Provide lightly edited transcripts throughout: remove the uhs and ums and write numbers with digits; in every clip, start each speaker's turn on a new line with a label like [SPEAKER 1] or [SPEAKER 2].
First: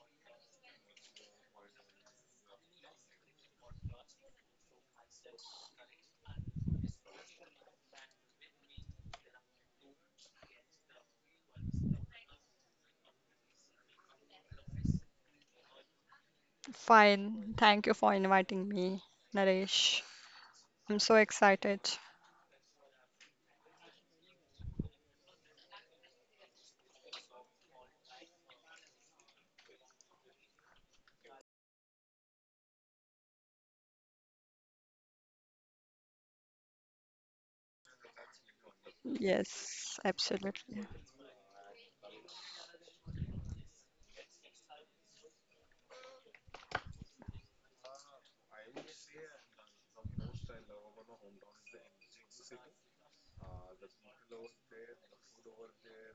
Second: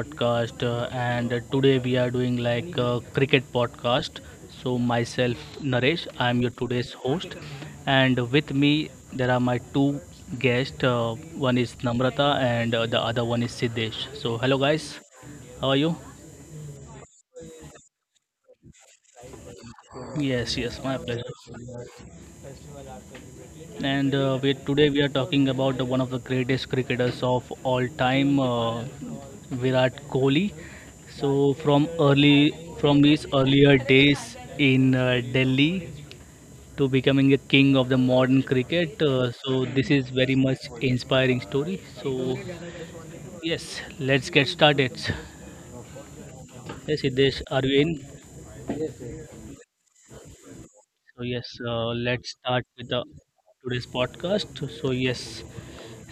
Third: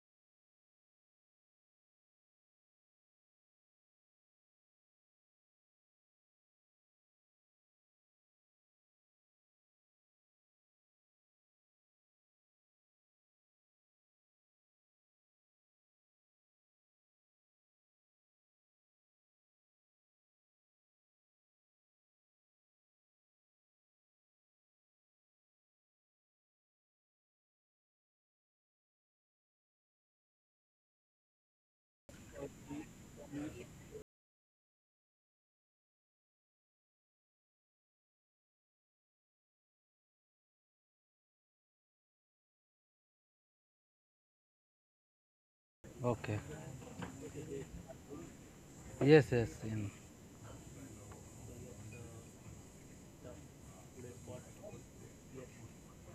[SPEAKER 1] podcast, and today we are doing like a cricket podcast. So myself Naresh, I am your today's host, and with me there are my two guests. One is Namrata and the other one is Siddesh. So hello guys, how are you?
[SPEAKER 2] Fine. Thank you for inviting me, Naresh.
[SPEAKER 1] Yes, yes, my
[SPEAKER 2] I'm so
[SPEAKER 1] pleasure.
[SPEAKER 2] excited.
[SPEAKER 1] Today we are talking about one of the greatest cricketers of all time, Virat Kohli. So from his earlier days in Delhi to becoming a king of the modern cricket, so this
[SPEAKER 2] Yes,
[SPEAKER 1] is very much
[SPEAKER 2] absolutely.
[SPEAKER 1] inspiring story. So yes, let's get started.
[SPEAKER 3] Okay.
[SPEAKER 1] Yes, Siddesh, are you in?
[SPEAKER 3] Yes, yes.
[SPEAKER 1] So yes, let's start with the today's podcast. So yes,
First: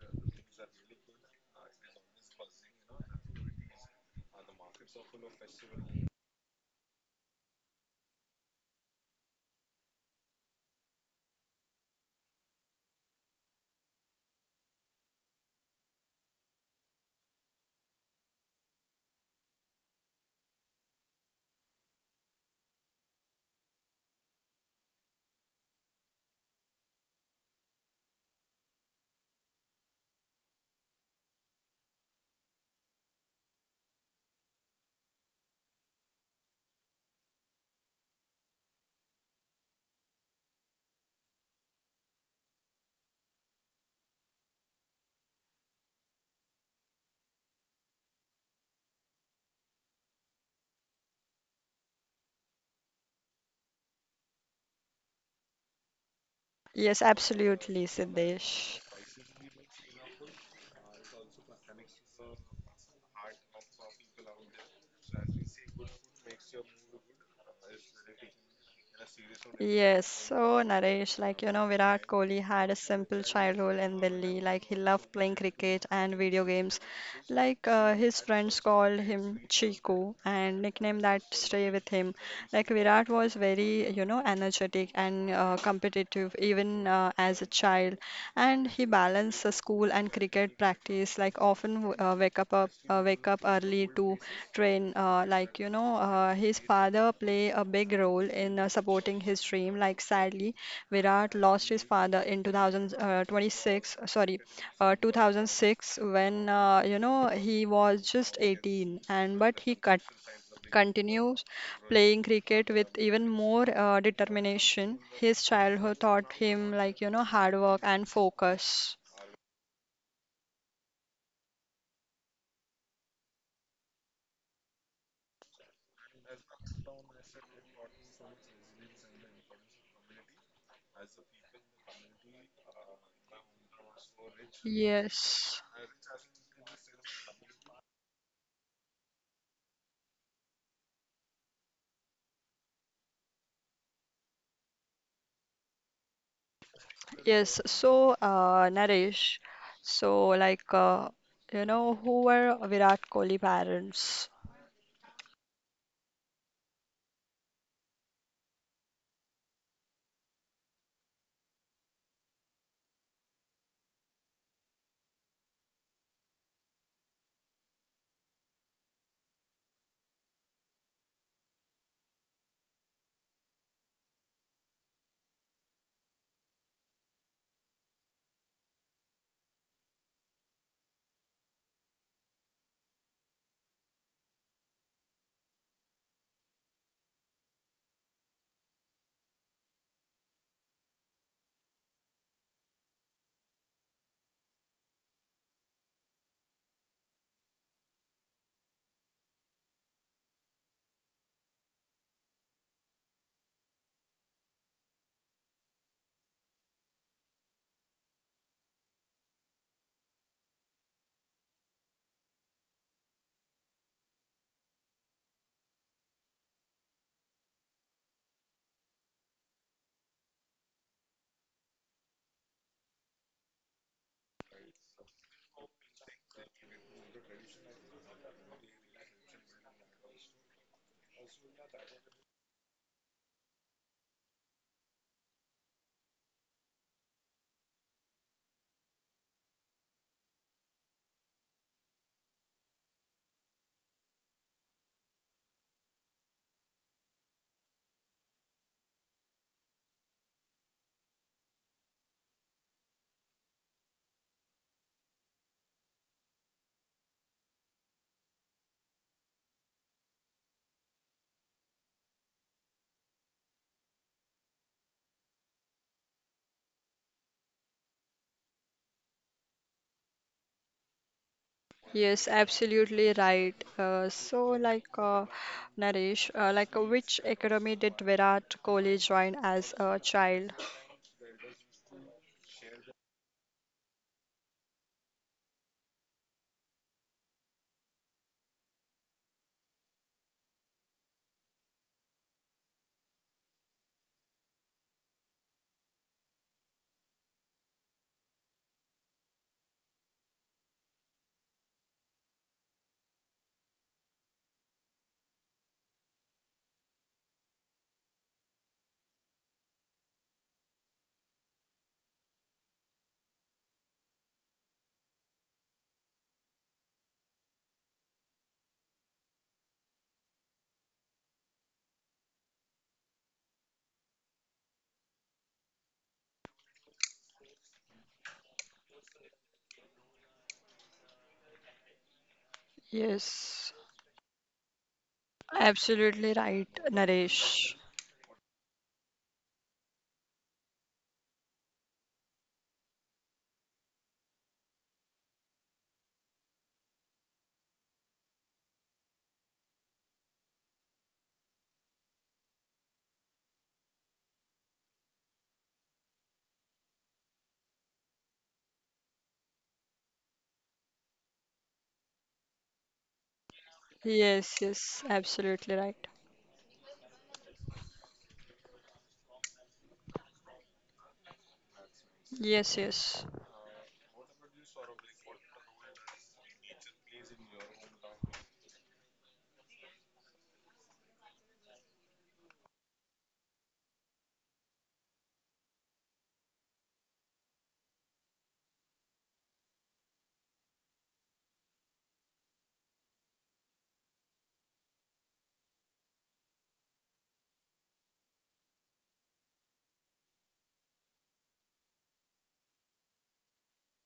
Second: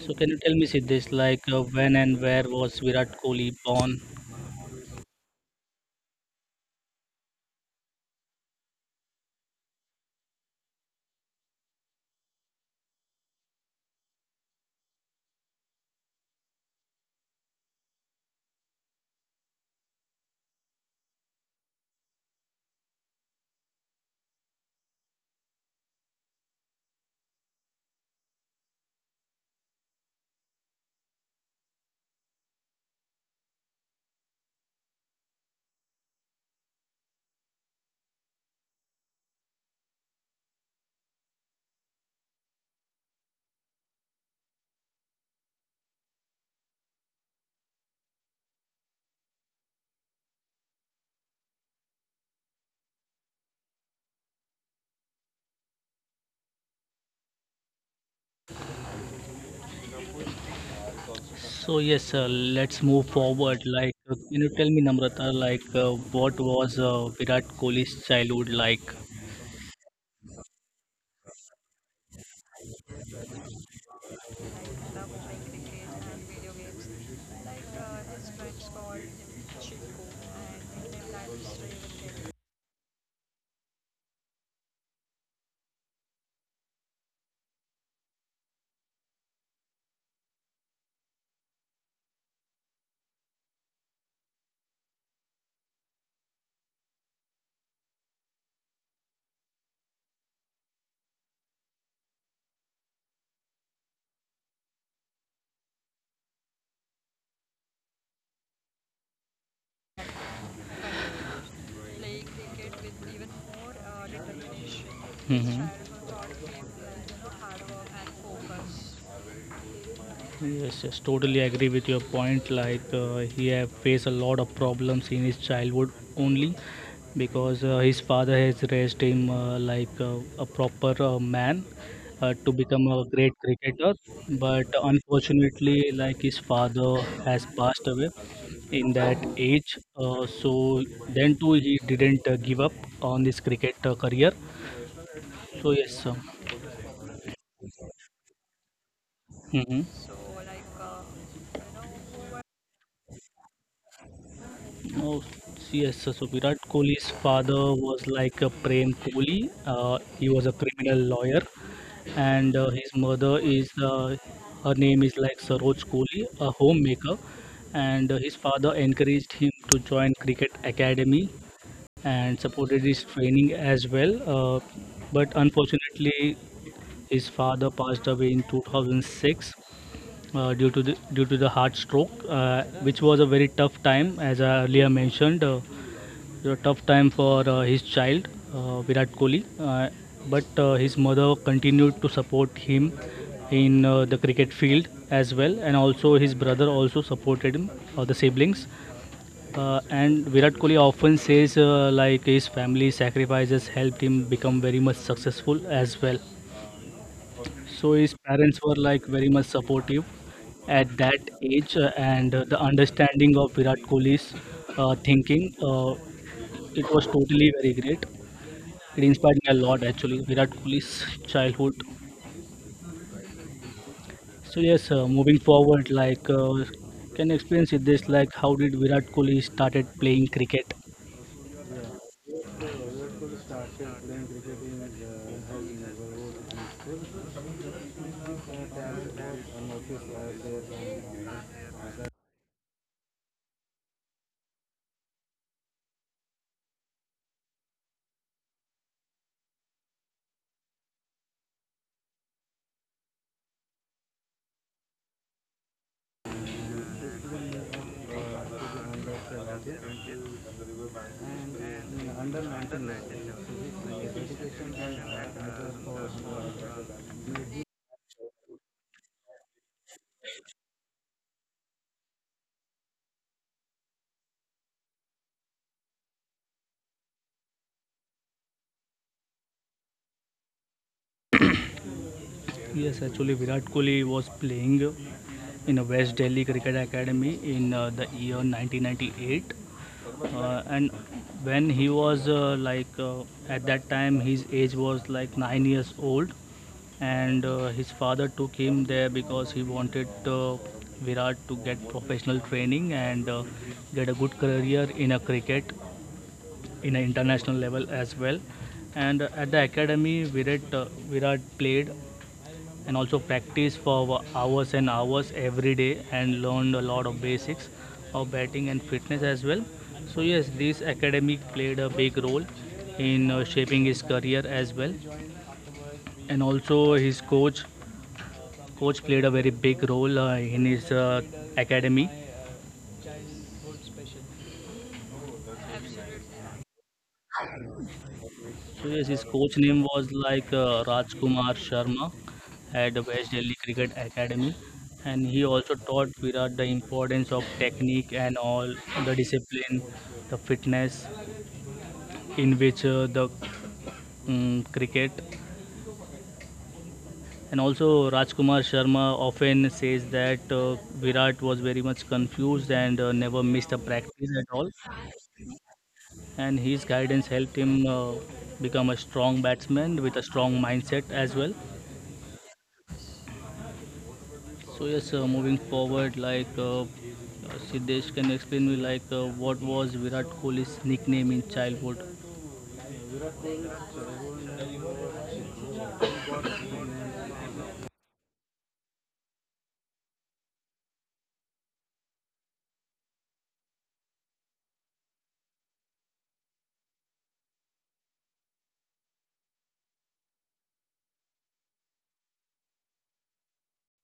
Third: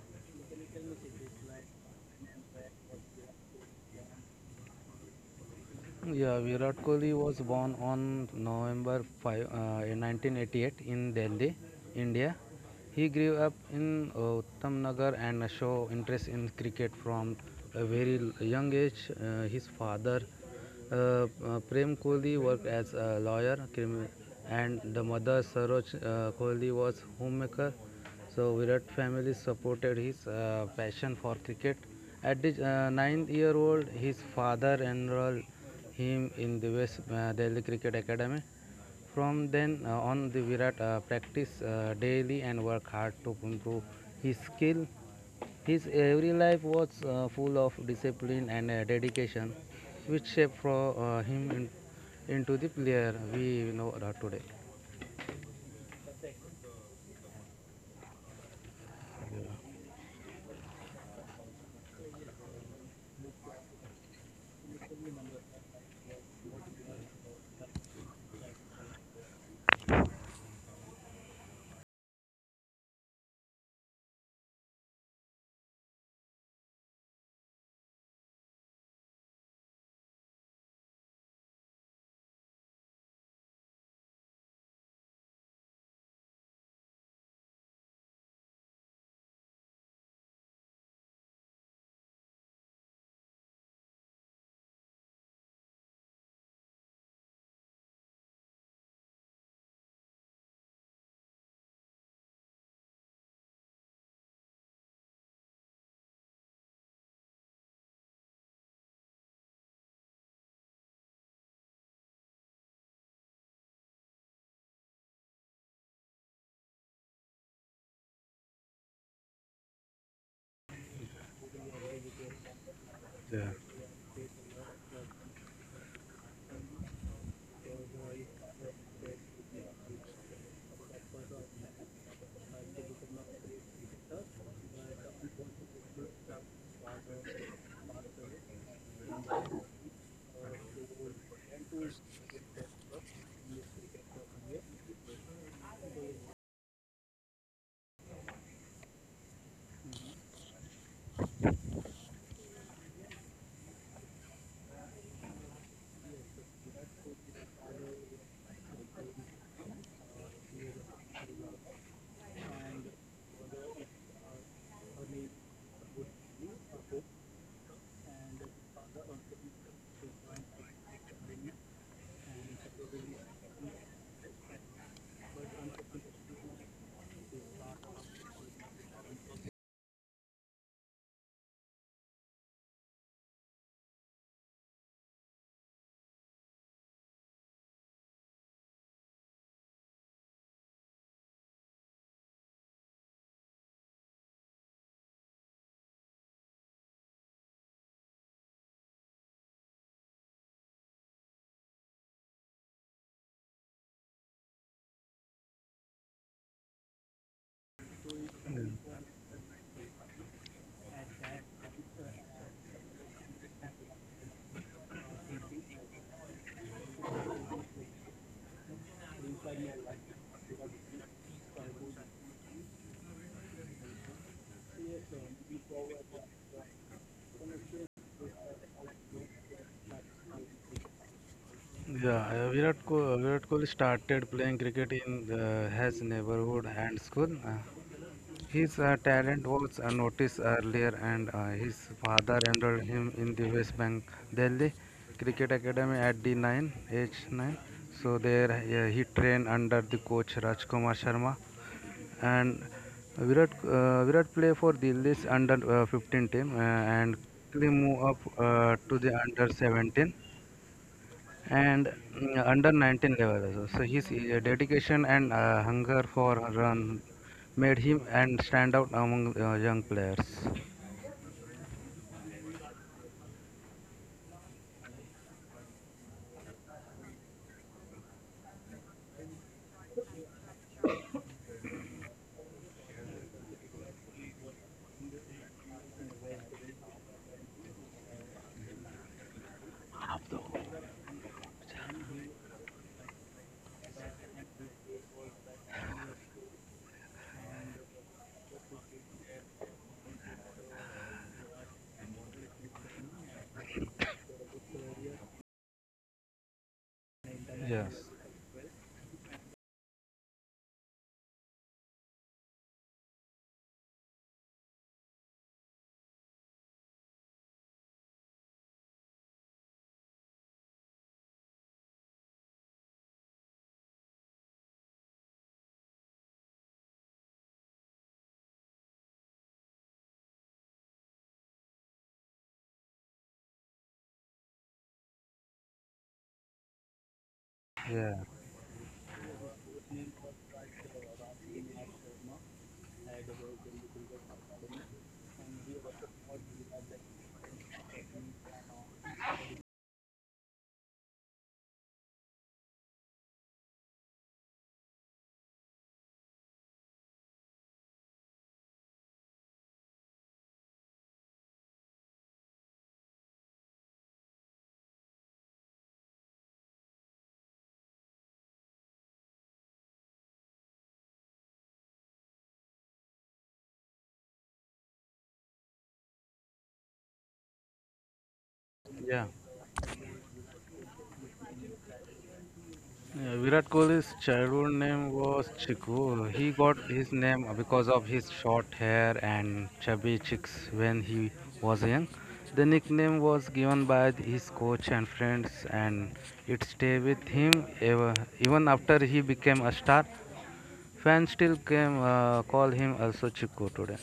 [SPEAKER 1] So can you tell me, Siddesh, like when and where was Virat Kohli born?
[SPEAKER 3] Yeah, Virat Kohli was born on November 5th, 1988 in Delhi, India. He grew up in Uttamnagar and showed interest in cricket from a very young age. His father, uh, Prem Kohli, worked as a lawyer, and the mother, Saroj Kohli, was homemaker. So Virat family supported his passion for cricket. At the ninth year old, his father enrolled him in the West Delhi Cricket Academy. From then on, the Virat practiced daily and worked hard to improve his skill. His every life was full of discipline and dedication, which shaped for him into the player we know today.
[SPEAKER 2] Yes, absolutely, Siddesh.
[SPEAKER 1] So yes, let's move forward. Can you tell me, Namrata, like what was Virat Kohli's childhood like?
[SPEAKER 2] Yes, so Naresh, Virat Kohli had a simple childhood in Delhi. He loved playing cricket and video games. His friends called him Chiku and nickname that stay with him. Virat was very, energetic and competitive even as a child. And he balanced the school and cricket practice often wake up, up wake up early to train, his father play a big role in supporting his dream. Sadly Virat lost his father in 2026 sorry uh, 2006 when, he was just 18, and but he cut continues playing cricket with even more determination. His
[SPEAKER 1] hmm
[SPEAKER 2] childhood taught him, hard work and focus.
[SPEAKER 1] Yes, yes, totally agree with your point. Like
[SPEAKER 3] Yeah,
[SPEAKER 1] he have faced a lot of problems in his childhood only because his father has raised him a proper man to become a great cricketer. But
[SPEAKER 2] Yes,
[SPEAKER 1] unfortunately, like his father has passed away in that age. So then too, he didn't give up on his cricket career. So yes.
[SPEAKER 2] Naresh,
[SPEAKER 1] Mhm.
[SPEAKER 2] so like, uh, who were Virat Kohli parents?
[SPEAKER 1] Oh, yes. So Virat Kohli's father was like a Prem Kohli. He was a criminal lawyer, and his mother is her name is like Saroj Kohli, a homemaker. And his father encouraged him to join cricket academy and supported his training as well. But unfortunately, his father passed away in 2006 due to the heart stroke, which was a very tough time, as I earlier mentioned. It was a tough time for his child, Virat Kohli, but his mother continued to support him in the cricket field as well, and also his brother also supported him, the siblings. And Virat Kohli often says like his family sacrifices helped him become very much successful as well. So his parents were like very much supportive at that age, and the understanding of Virat Kohli's thinking, it was totally very great. It inspired me a lot actually, Virat Kohli's childhood. So yes, moving forward, like can you explain it this, like how did Virat Kohli started playing cricket?
[SPEAKER 3] yeah. Virat Kohli started playing cricket in his neighborhood and school. His talent was noticed earlier, and his father enrolled him in the West Bank Delhi Cricket Academy at the 9 age 9. So there he trained under the coach Rajkumar Sharma, and Virat play for Delhi's under 15 team and quickly move up to the under 17 and under 19 level also. So his dedication and hunger for run made him and stand out among young players.
[SPEAKER 2] Yes, absolutely right. Naresh, which academy did Virat Kohli join as a child?
[SPEAKER 1] Yes, actually Virat Kohli was playing in a West Delhi Cricket Academy in the year 1998,
[SPEAKER 3] Bravo.
[SPEAKER 1] and when he was at that time his age was like 9 years old, and his father took him there because he wanted Virat to get professional training and get a good career in a cricket in an international
[SPEAKER 3] Yes.
[SPEAKER 1] level as well. And at the academy, Virat played and also practice for hours and hours every day and learned a lot of basics of batting and fitness as well. So yes, this academy played a big role in shaping his career as well, and also his coach. Coach played a very big role in his academy.
[SPEAKER 2] Yes, absolutely right, Naresh.
[SPEAKER 3] Yeah.
[SPEAKER 1] So yes, his coach name was like Rajkumar Sharma at West Delhi Cricket Academy, and he also taught Virat the importance of technique and all the discipline, the fitness in which the cricket. And also Rajkumar Sharma often says that Virat was very much confused and never missed a practice at
[SPEAKER 2] Yes,
[SPEAKER 1] all.
[SPEAKER 2] yes, absolutely right.
[SPEAKER 1] And his guidance helped him become a strong batsman with a strong mindset as well.
[SPEAKER 2] Yes, yes,
[SPEAKER 1] So yes, moving forward, like Siddesh, can you explain me like
[SPEAKER 3] Yeah.
[SPEAKER 1] what was Virat Kohli's nickname in childhood?
[SPEAKER 3] Yeah, Virat Kohli's childhood name was Chiku. He got his name because of his short hair and chubby cheeks when he was young. The nickname was given by his coach and friends, and it stayed with him ever, even after he became a star. Fans still came call him also Chiku today.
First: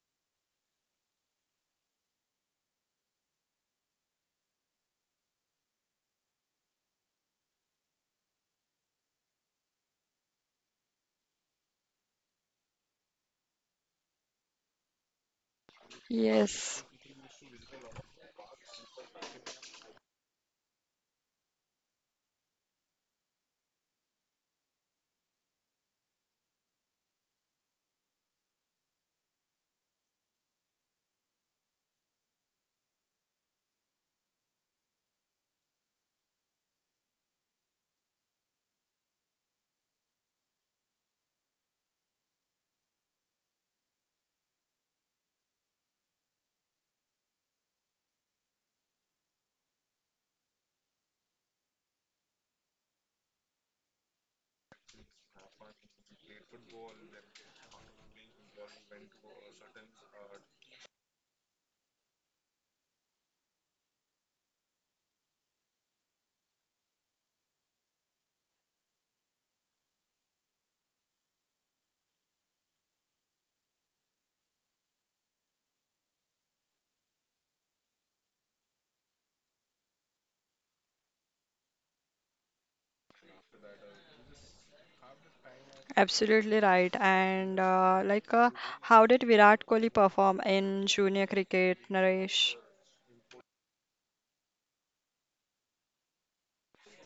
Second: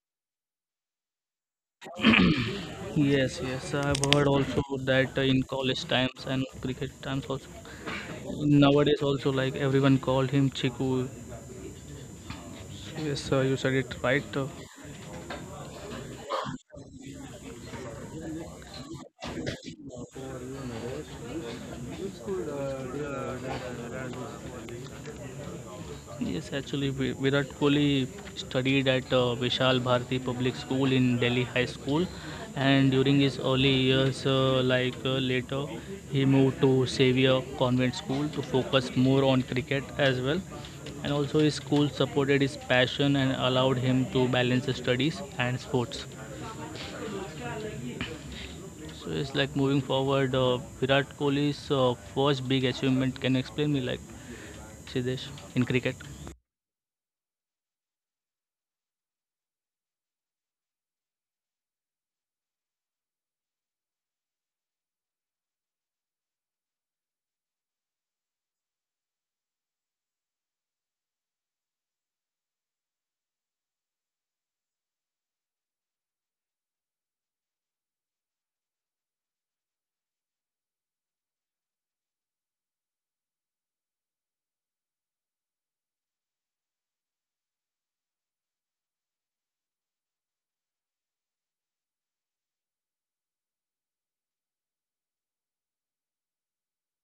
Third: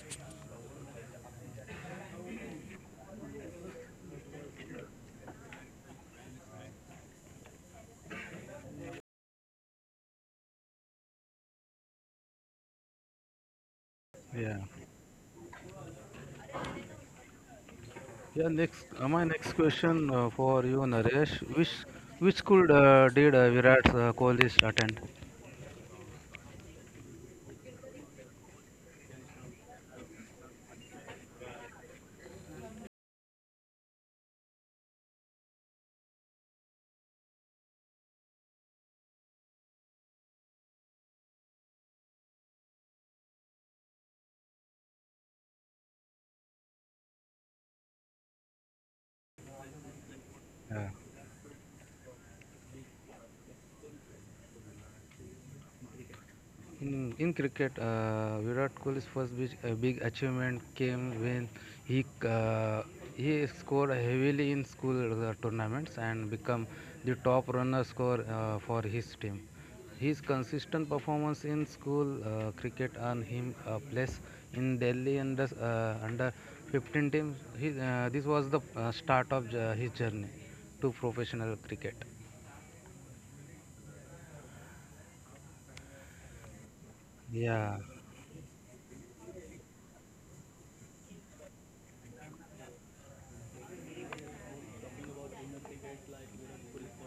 [SPEAKER 1] Yes, yes, I've heard also that in college times and cricket times also. Nowadays also like everyone called him Chiku. So yes, you said it right.
[SPEAKER 3] Yeah.
[SPEAKER 2] yes,
[SPEAKER 3] Yeah. My next question for you, Naresh. Which school did Virat Kohli attend?
[SPEAKER 1] Yes, actually, Virat Kohli studied at Vishal Bharati Public School in Delhi High School, and during his early years, later, he moved to Xavier Convent School to focus more on cricket as well. And also, his school supported his passion and allowed him to balance his studies and sports. So it's like moving forward, Virat Kohli's first big achievement. Can you explain me, like Siddesh, in cricket?
[SPEAKER 3] In cricket, Virat Kohli's first big achievement came when he uh, he scored heavily in school tournaments and become the top runner scorer for his team. His consistent performance in school cricket earned him a place in Delhi under 15 teams. This was the start of his journey to professional cricket.
[SPEAKER 2] absolutely right.
[SPEAKER 3] Yeah.
[SPEAKER 2] How did Virat Kohli perform in junior cricket, Naresh?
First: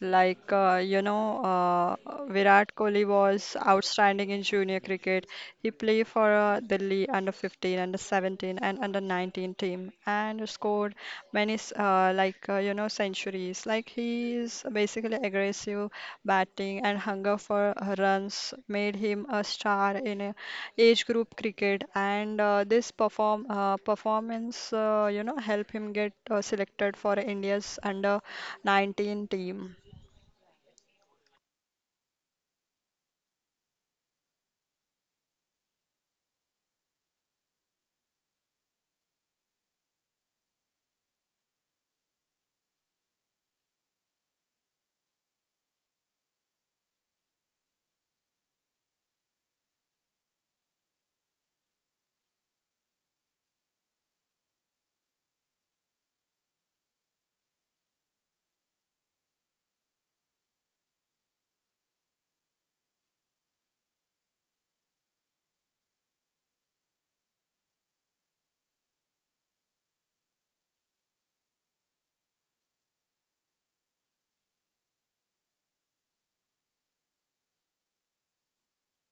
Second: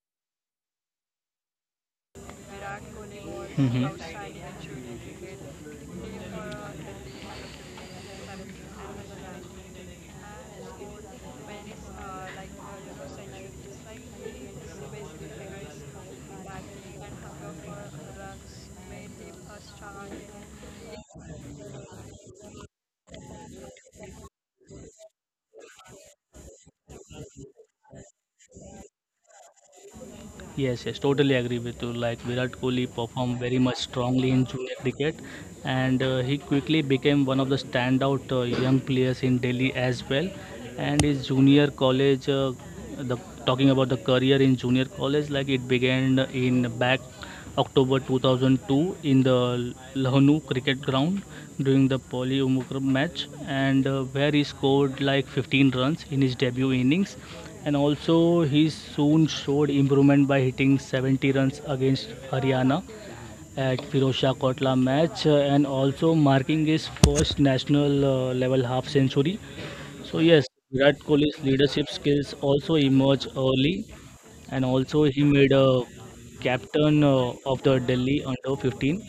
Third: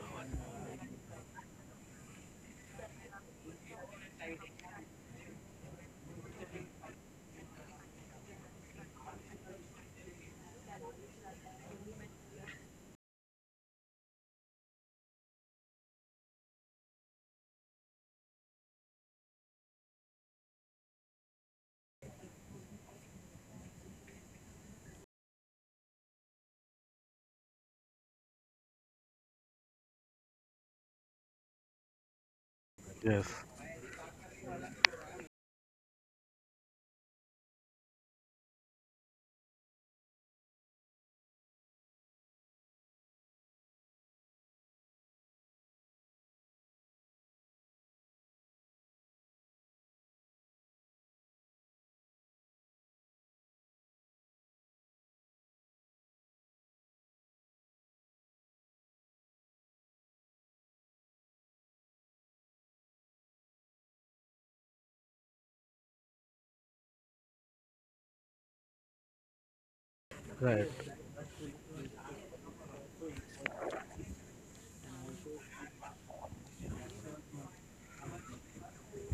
[SPEAKER 2] Like, uh, you know, uh, Virat Kohli was outstanding in junior cricket. He played for Delhi under 15, under 17, and under 19 team and scored many, s- like, you know, centuries. He is basically aggressive batting and hunger for runs made him a star in age group cricket. And this perform performance, helped him get selected for India's under 19 team.
[SPEAKER 1] Yes, yes, totally agree with you. Like Virat Kohli
[SPEAKER 3] Yes.
[SPEAKER 1] performed very much strongly in junior cricket, and he quickly became one of the standout young players in Delhi as well. And his junior college, the talking about the career in junior college, like it began in back October 2002 in the Lahnu cricket ground during the Poly Umukram match, and where he scored like 15 runs in his debut innings. And also, he soon showed improvement by hitting 70 runs against Haryana at Firoz Shah Kotla match, and also marking his first national level half century. So yes,
[SPEAKER 3] Right.
[SPEAKER 1] Virat Kohli's leadership skills also emerged early, and also he made a captain of the Delhi under 15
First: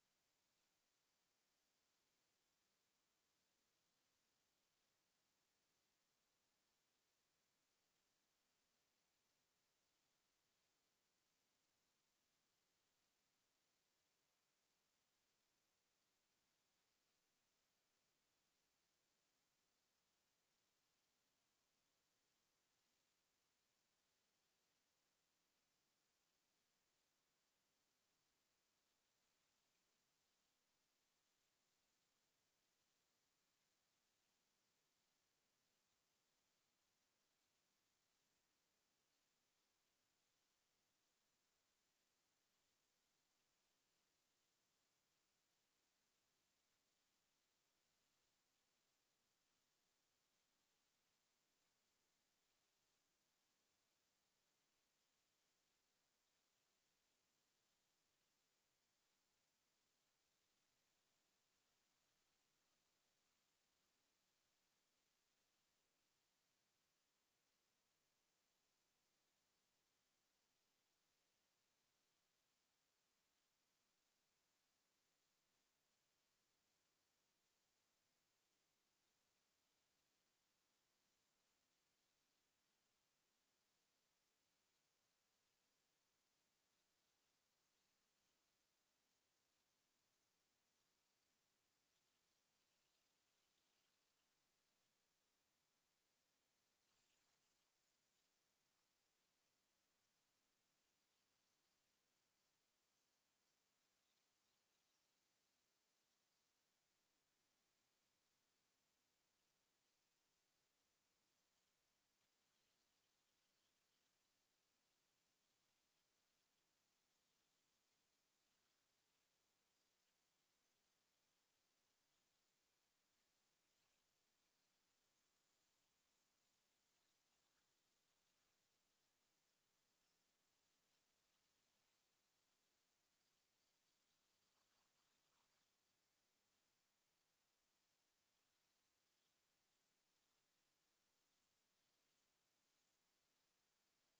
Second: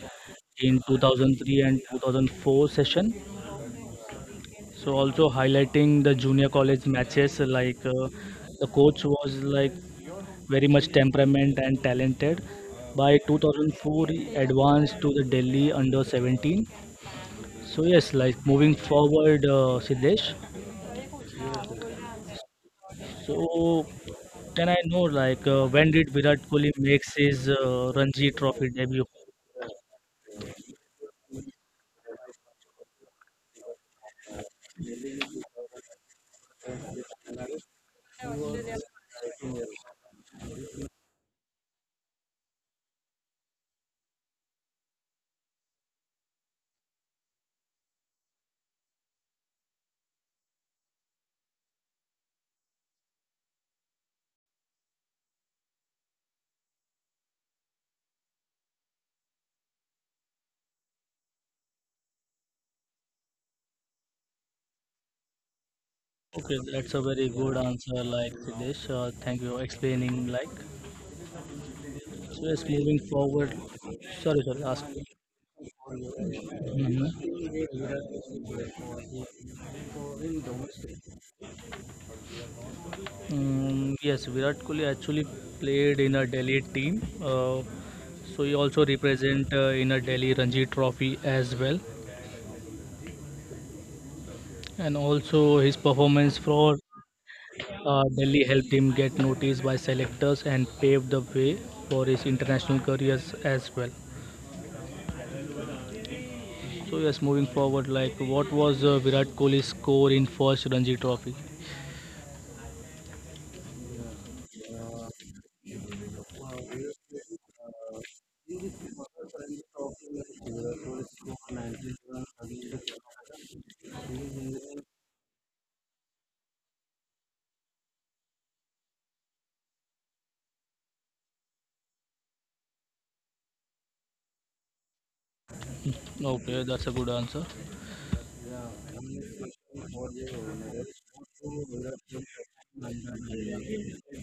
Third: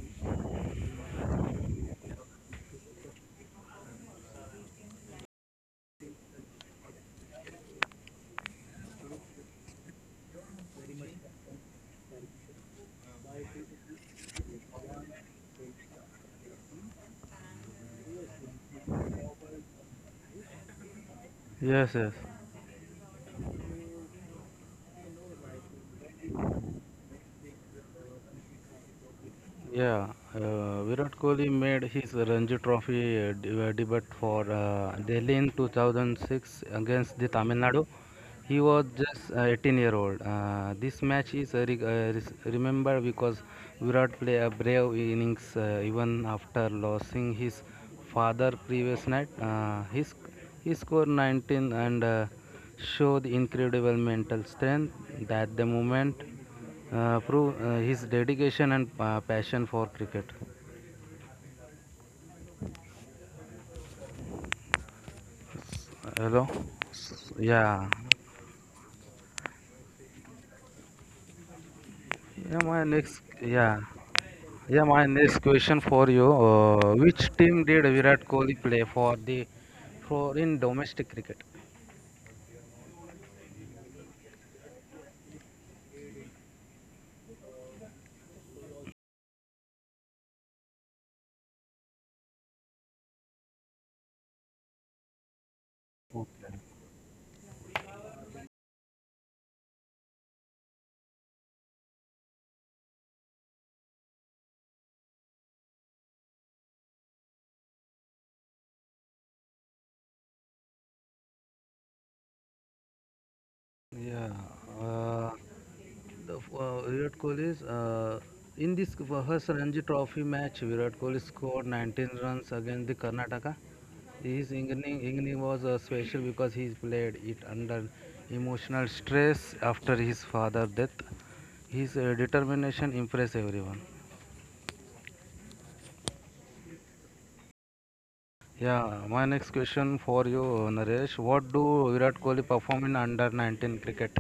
[SPEAKER 1] in 2003 and 2004 session, so also highlighting the junior college matches, like the coach was like very much temperament and talented. By 2004, he advanced to the Delhi under 17. So yes, like moving forward, Siddesh.
[SPEAKER 3] Yes. Yes.
[SPEAKER 1] So can I know like when did Virat Kohli makes his Ranji Trophy debut?
[SPEAKER 3] Yeah, Virat Kohli made his Ranji Trophy debut for Delhi in 2006 against the Tamil Nadu. He was just 18-year-old. This match is remembered because Virat played a brave innings even after losing his father previous night. His He scored 19 and showed incredible mental strength at the moment. Prove his dedication and passion for cricket. Hello.
[SPEAKER 1] Okay, that's a very good
[SPEAKER 3] Yeah.
[SPEAKER 1] answer, like Siddesh. Thank you for explaining. Like so,
[SPEAKER 3] Yeah.
[SPEAKER 1] yes,
[SPEAKER 3] My
[SPEAKER 1] moving
[SPEAKER 3] next.
[SPEAKER 1] forward.
[SPEAKER 3] Yeah.
[SPEAKER 1] Sorry, sorry,
[SPEAKER 3] Yeah.
[SPEAKER 1] ask.
[SPEAKER 3] My next question for you:
[SPEAKER 1] Mhm.
[SPEAKER 3] Which team did Virat Kohli play for in domestic cricket?
[SPEAKER 1] Yes, Virat Kohli actually played in a Delhi team. So he also represent in a Delhi Ranji Trophy as well. And also his performance for Delhi helped him get noticed by selectors and paved the way for his international careers as well. So yes, moving forward, like what was Virat Kohli's score in first Ranji Trophy?
[SPEAKER 3] Yeah, uh, the, Virat Kohli's in this first Ranji Trophy match, Virat Kohli scored 19 runs against the Karnataka. His inning was special because he played it under emotional stress after his father's death. His determination impressed everyone.
[SPEAKER 1] Okay, that's a good answer.
[SPEAKER 3] Yeah, my next question for you, Naresh. What do Virat Kohli perform in under 19 cricket?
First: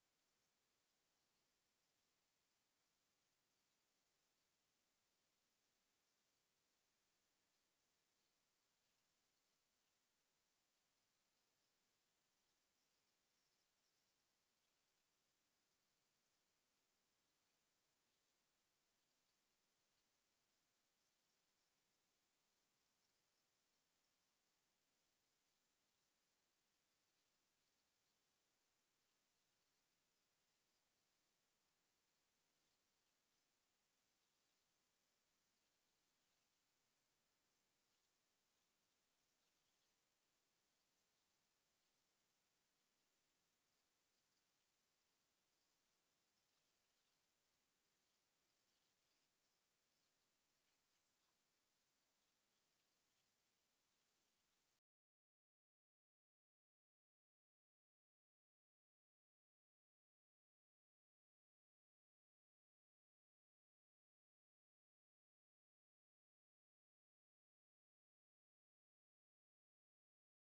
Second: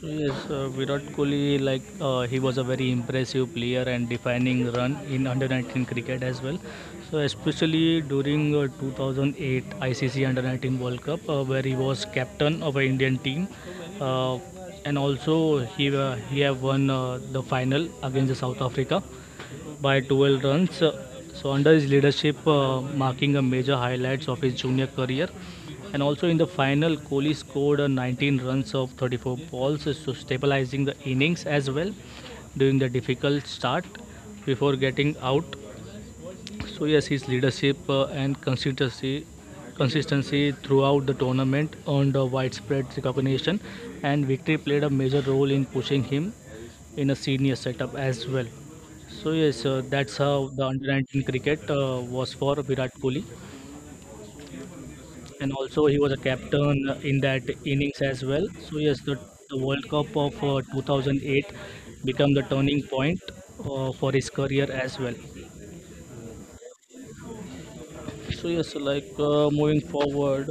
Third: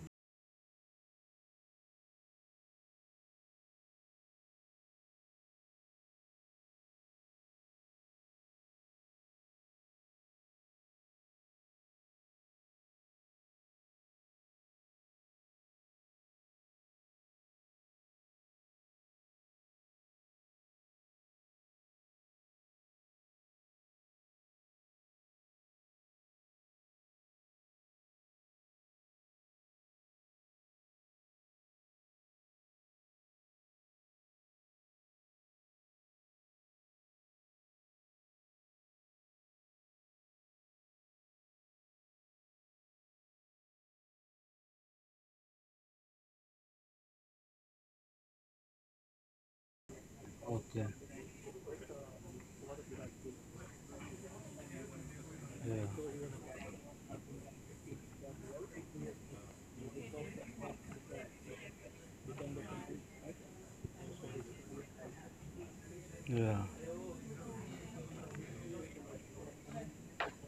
[SPEAKER 1] So yes, Virat Kohli, like he was a very impressive player and defining run in under 19 cricket as well. So especially during 2008 ICC under 19 World Cup, where he was captain of an Indian team, uh, and also he have won the final against South Africa by 12 runs. So under his leadership, marking a major highlights of his junior career, and also in the final, Kohli scored 19 runs of 34 balls, so stabilizing the innings as well during the difficult start before getting out. So yes, his leadership and consistency throughout the tournament earned a widespread recognition and victory played a major role in pushing him in a senior setup as well. So yes, that's how the under
[SPEAKER 3] Okay.
[SPEAKER 1] 19 cricket was for Virat Kohli, and also he was a
[SPEAKER 3] Yeah.
[SPEAKER 1] captain in that innings as well. So yes, the World Cup of 2008 became the turning point for his career as well.
[SPEAKER 3] Yeah.
[SPEAKER 1] So yes, like moving forward,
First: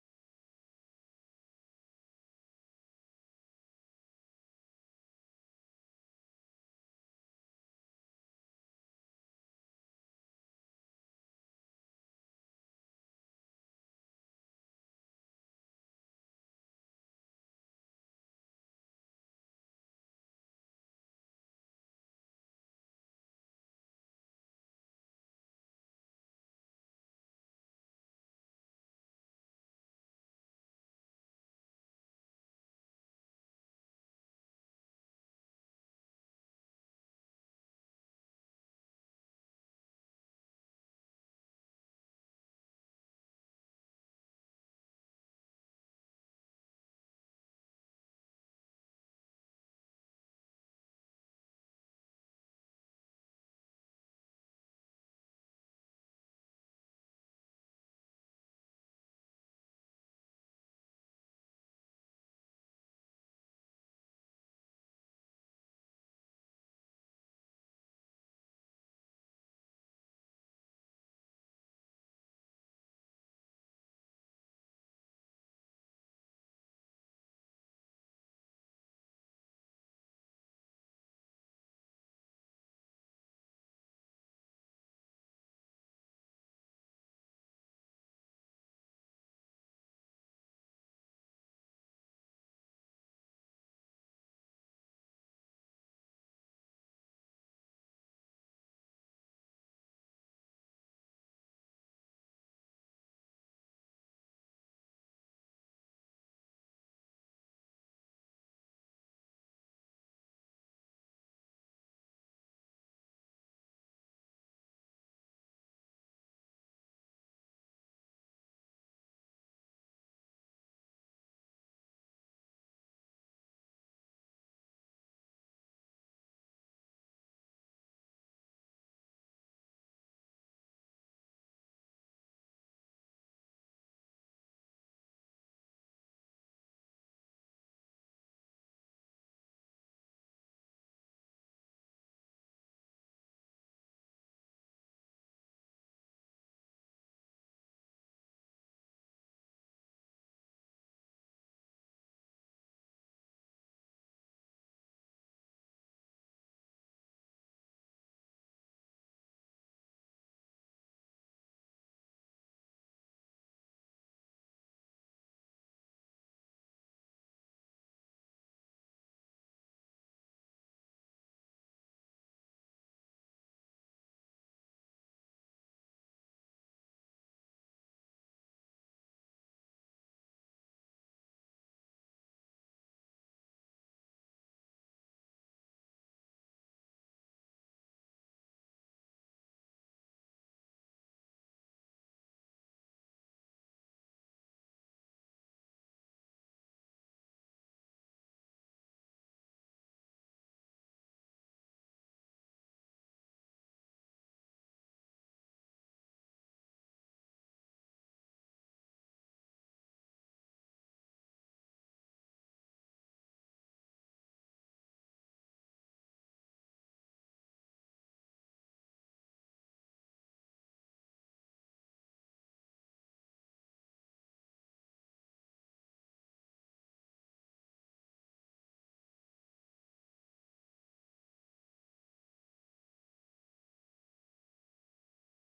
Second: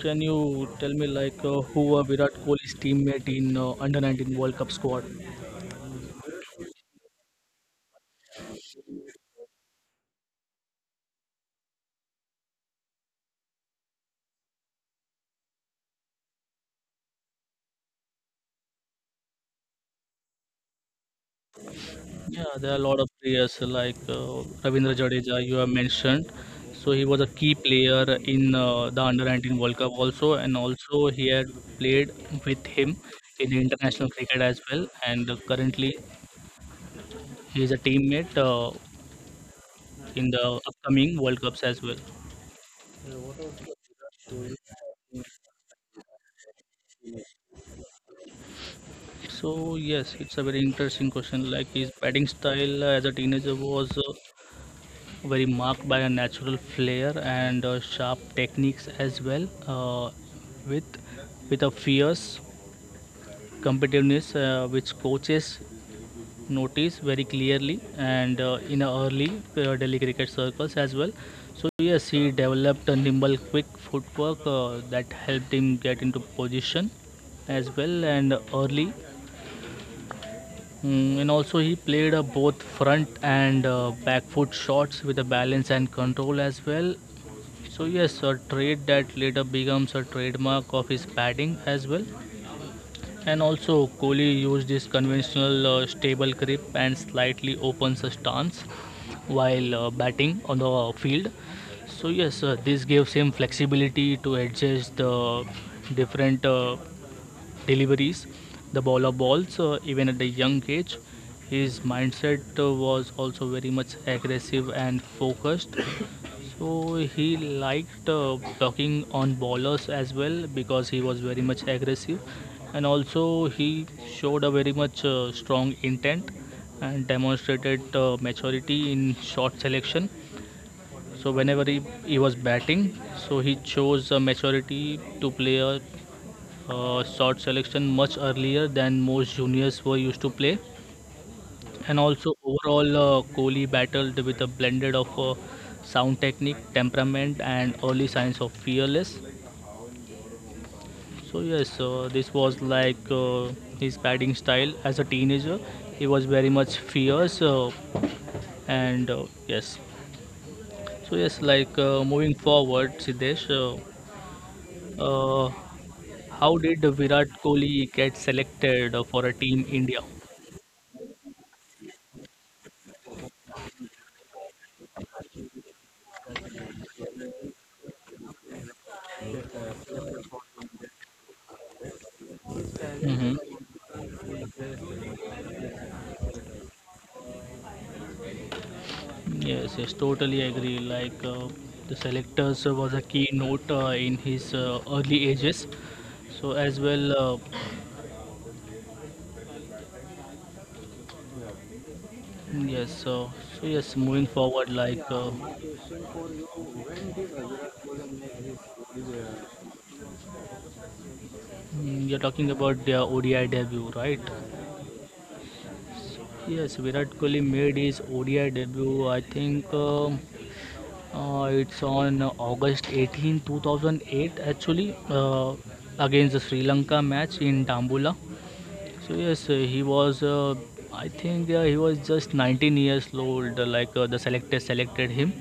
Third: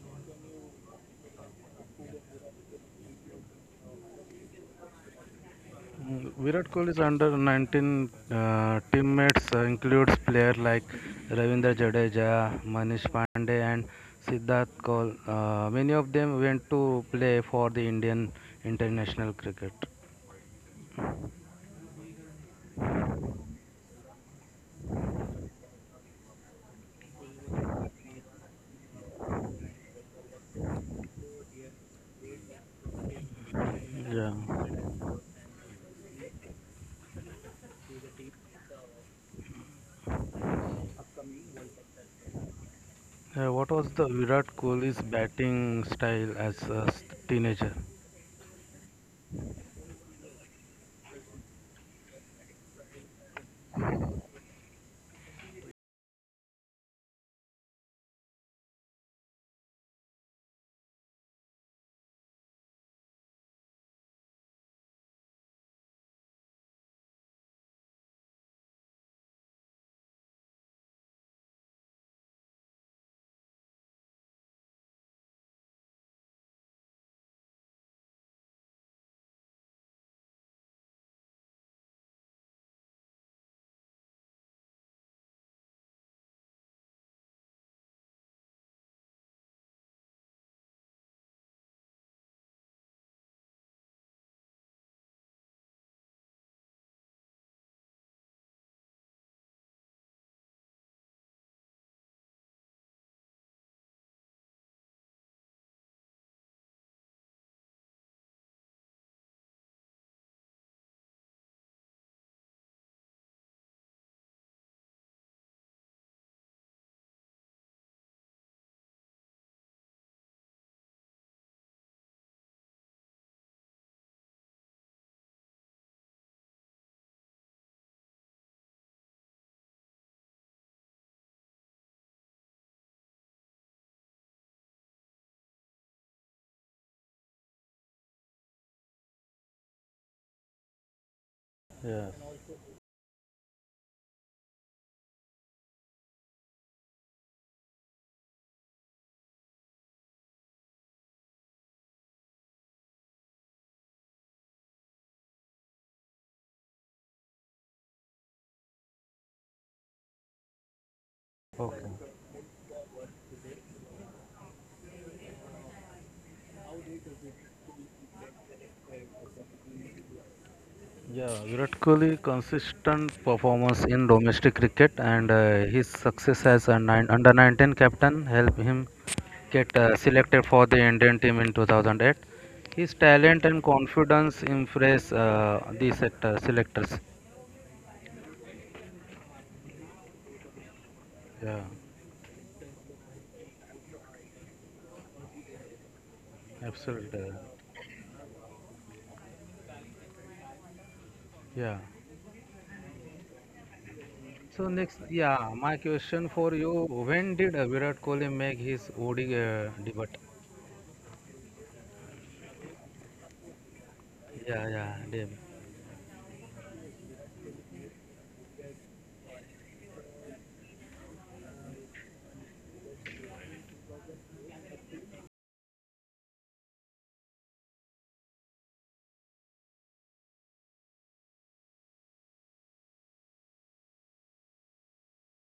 [SPEAKER 1] can you tell me like who were Virat Kohli's teammate in under 19 World Cup squad?
[SPEAKER 3] Virat Kohli's under 19 teammates includes players like Ravindra Jadeja, Manish Pandey, and Siddharth Kohl. Many of them went to play for the Indian international cricket.
[SPEAKER 1] Yeah, there are a lot of players like Ravindra Jadeja, you have mentioned. So he was a key player in the Under 19 World Cup also, and also he had played with him in international
[SPEAKER 3] Yeah.
[SPEAKER 1] cricket as well. And currently he is a teammate in the upcoming World Cups as well.
[SPEAKER 3] What was the Virat Kohli's batting style as a teenager?
[SPEAKER 1] So yes, it's a very interesting question. Like his batting style as a teenager was very marked by a natural flair and sharp techniques as well, with a fierce competitiveness which coaches notice very clearly and in a early Delhi cricket circles as well. So yes, he developed a nimble, quick footwork that helped him get into position as well and early. And also he played both front and back foot shots with a balance and control as well. So yes, a trait that later becomes a trademark of his batting as well. And also, Kohli used his conventional stable grip and slightly opens a stance while batting on the field. So yes, this gives him flexibility to adjust the different deliveries, the ball of balls, even at the young age. His mindset was also very much aggressive and focused. So he liked blocking on ballers as well because he was very much aggressive, and also he showed a very much strong intent and demonstrated maturity in shot selection. So he was batting, so he chose maturity to play a shot selection much earlier than most juniors were used to play. And
[SPEAKER 3] Yes.
[SPEAKER 1] also, overall, Kohli battled with a blended of sound technique, temperament, and early signs of fearless. This was like his batting style as a teenager. He was very much fierce, and yes.
[SPEAKER 3] Okay.
[SPEAKER 1] Moving forward, Siddesh, uh, how did Virat Kohli get selected for a team India?
[SPEAKER 3] Yeah, Virat Kohli consistent performance in domestic cricket and his success as under 19 captain helped him get selected for the Indian team in 2008. His
[SPEAKER 1] Mhm.
[SPEAKER 3] talent and confidence impress the selectors.
[SPEAKER 1] Yes, yes, totally agree.
[SPEAKER 3] Yeah,
[SPEAKER 1] The selectors was a keynote in his early ages. So as well,
[SPEAKER 3] absolutely. Yeah.
[SPEAKER 1] yes. Moving forward,
[SPEAKER 3] So next, yeah, my question for you: when did Virat Kohli make his OD debut?
[SPEAKER 1] you're talking about their ODI debut, right?
[SPEAKER 3] Yeah, yeah, debut.
[SPEAKER 1] Yes, Virat Kohli made his ODI debut. I think it's on August 18, 2008, actually, against the Sri Lanka match in Tambula. So yes, he was. I think he was just 19 years old. The selector selected him.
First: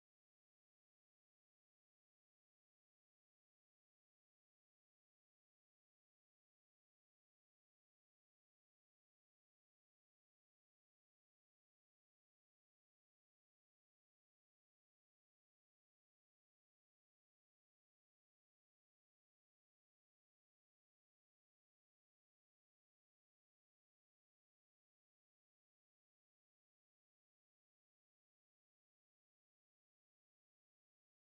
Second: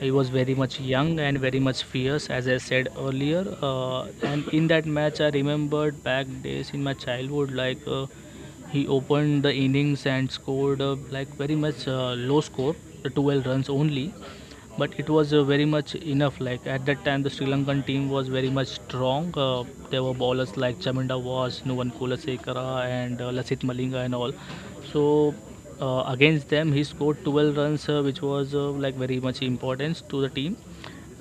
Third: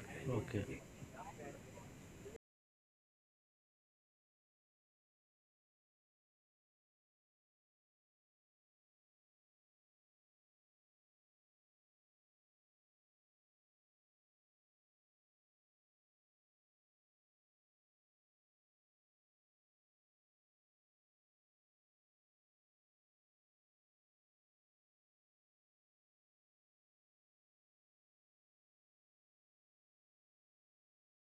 [SPEAKER 1] He was very much
[SPEAKER 3] Okay.
[SPEAKER 1] young and very much fierce, as I said earlier. Uh, and in that match, I remembered back days in my childhood. He opened the innings and scored like very much low score, the 12 runs only, but it was very much enough. Like at that time, the Sri Lankan team was very much strong. There were bowlers like Chaminda Was, Nuvan Kulasekara, and Lasith Malinga, and all. So against them, he scored 12 runs, which was like very much importance to the team.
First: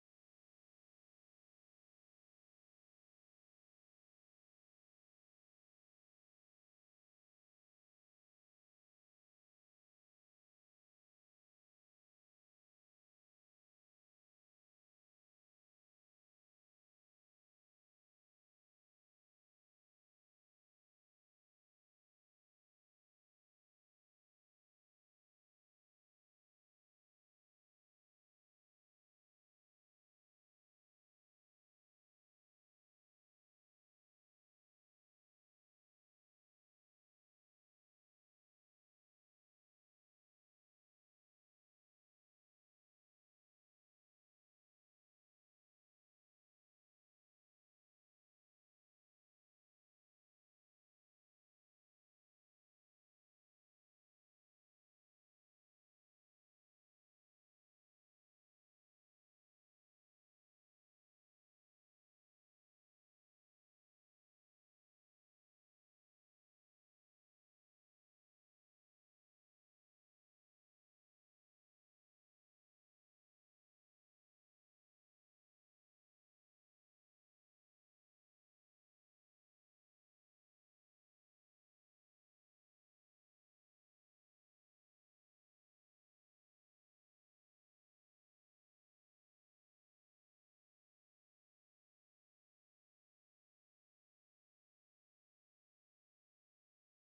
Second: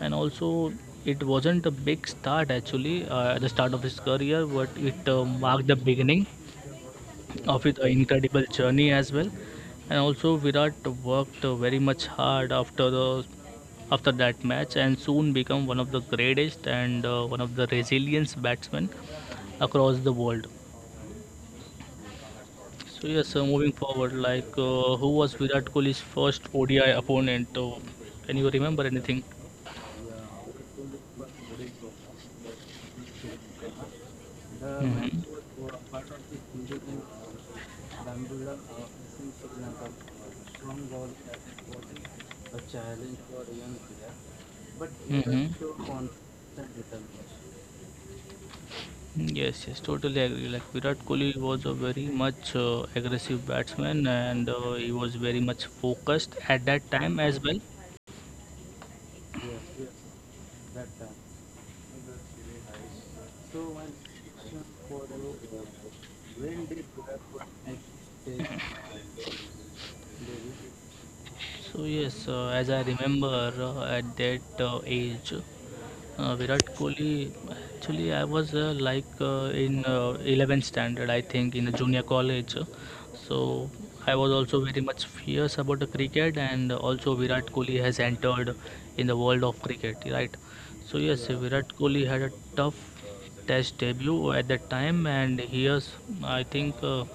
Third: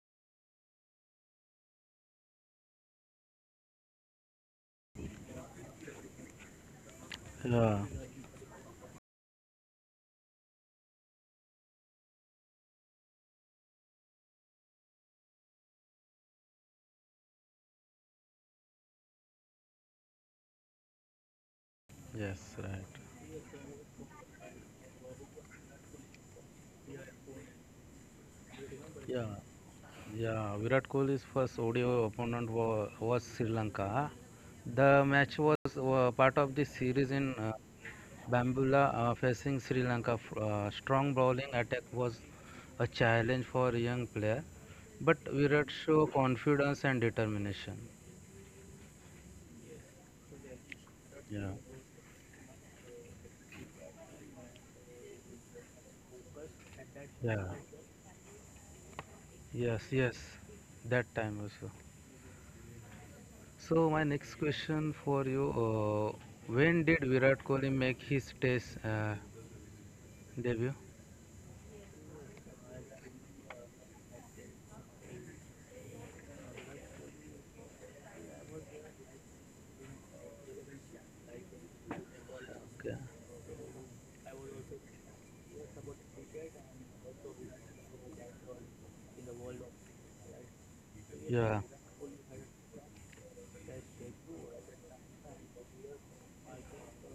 [SPEAKER 1] And also, it wasn't a big start actually at the start of his career, but it marked the beginning of
[SPEAKER 3] Yeah.
[SPEAKER 1] his incredible journey as well. And also, Virat worked very much hard after that match and soon become one of the greatest and one of the resilient batsmen across the world.
[SPEAKER 3] Yes, right.
[SPEAKER 1] So yes, moving forward, who was Virat Kohli's first ODI opponent? Can you remember anything?
[SPEAKER 3] Yeah, yeah. Virat Kohli's first ODI opponent was Sri Lanka. The
[SPEAKER 1] Mhm.
[SPEAKER 3] match was part of the series in Bambula facing Sri Lanka. Strong bowling attack was a challenge for a young player, but Virat
[SPEAKER 1] Mm-hmm.
[SPEAKER 3] showed confidence and determination.
[SPEAKER 1] Yes, yes, totally agree. Like Virat Kohli
[SPEAKER 3] Yeah,
[SPEAKER 1] was a very much aggressive batsman, and he was very much focused at that time
[SPEAKER 3] yeah,
[SPEAKER 1] as well.
[SPEAKER 3] yes, yes. That time also. So my next question for you: When did Virat Kohli make his Test debut?
[SPEAKER 1] So yes, as I remember, at that age. Virat Kohli, actually, I was like in 11th standard, I think, in a junior college.
[SPEAKER 3] Okay.
[SPEAKER 1] So I was also very much fierce about the cricket, and also Virat Kohli has entered in the world of cricket, right? So yes. Yeah.
[SPEAKER 3] Yeah.
[SPEAKER 1] Virat Kohli had a tough test debut at that time, and he has, I think, uh,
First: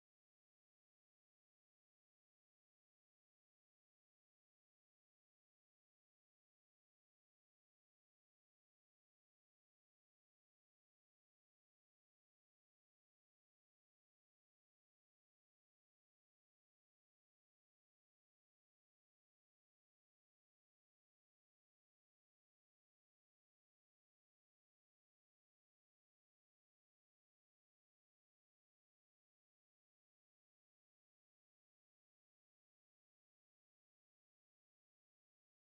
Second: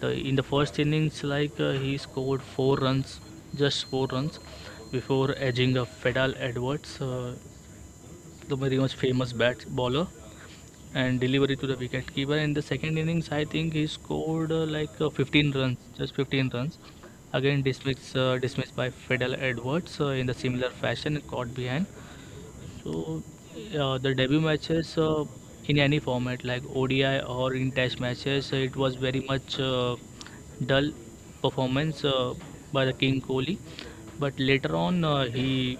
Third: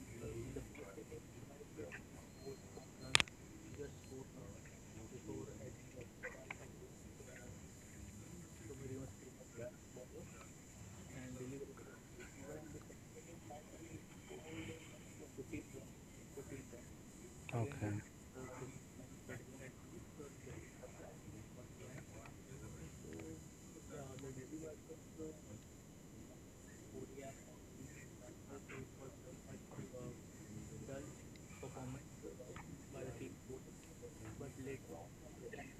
[SPEAKER 1] the, in the first innings, he scored four runs, just four runs, before edging a Fedal Edwards. The very much famous bat bowler, and delivery to the wicketkeeper. In the second innings, I think he scored 15 runs, just 15 runs. Again,
[SPEAKER 3] Okay.
[SPEAKER 1] dismissed by Fidel Edwards in the similar fashion, caught behind. So the debut matches in any format like ODI or in test matches, it was very much dull performance by the King Kohli. But later on,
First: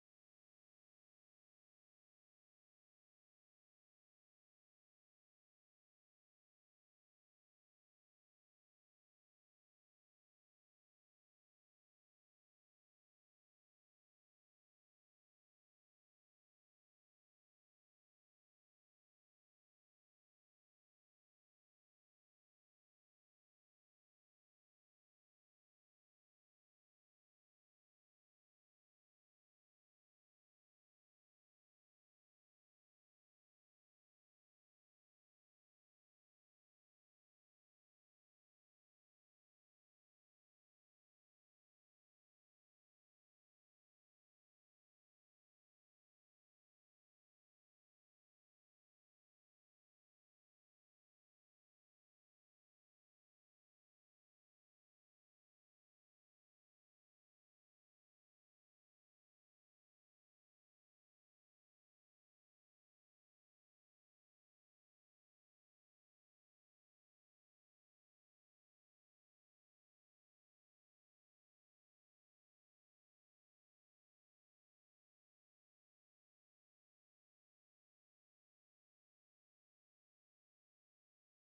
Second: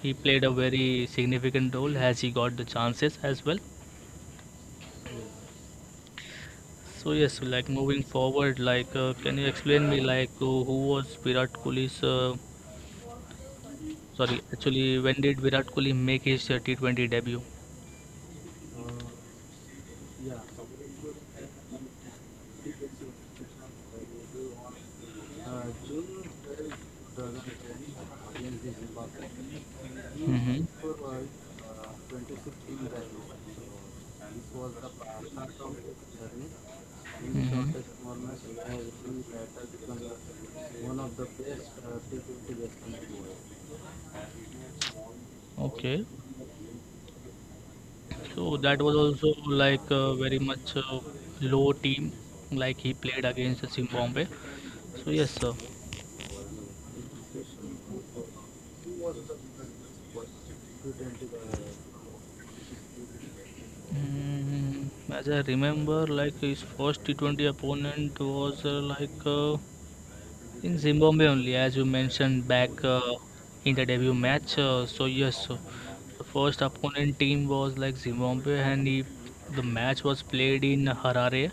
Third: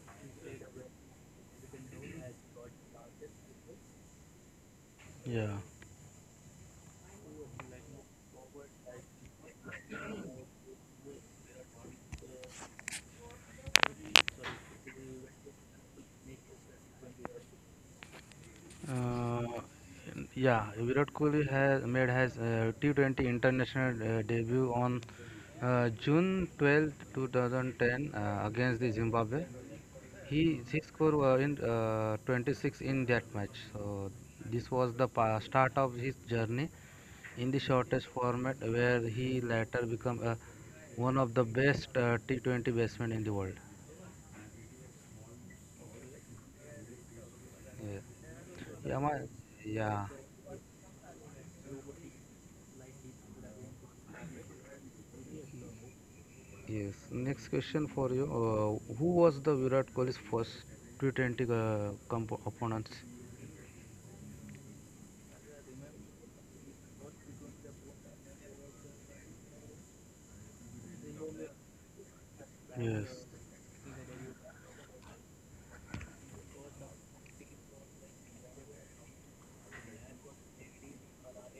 [SPEAKER 1] he played a very significant role as he got the chances as well.
[SPEAKER 3] Yeah.
[SPEAKER 1] So yes, like moving forward, can you explain me like who was Virat Kohli's? Sorry, actually, when did Virat Kohli make his T20 debut?
[SPEAKER 3] Uh, yeah. Virat Kohli has made his T20 international debut on June 12th, two 2010, against the Zimbabwe. He
[SPEAKER 1] Mm-hmm. Mm-hmm.
[SPEAKER 3] he scored in 26 in that match. So this was the start of his journey in the shortest format, where he later became one of the best T20 batsmen in the world.
[SPEAKER 1] Okay.
[SPEAKER 3] Yeah.
[SPEAKER 1] So that
[SPEAKER 3] Yeah,
[SPEAKER 1] was also like
[SPEAKER 3] yeah.
[SPEAKER 1] very much low team, like he played against Zimbabwe. So yes, sir.
[SPEAKER 3] Yes. Next question for you. Who was the Virat Kohli's first T20 opponents?
[SPEAKER 1] Mm, as I remember, like his first T20 opponent was in Zimbabwe only, as you mentioned back
[SPEAKER 3] Yes.
[SPEAKER 1] in the debut match, so yes, so the first opponent team was like Zimbabwe, and the match was played in Harare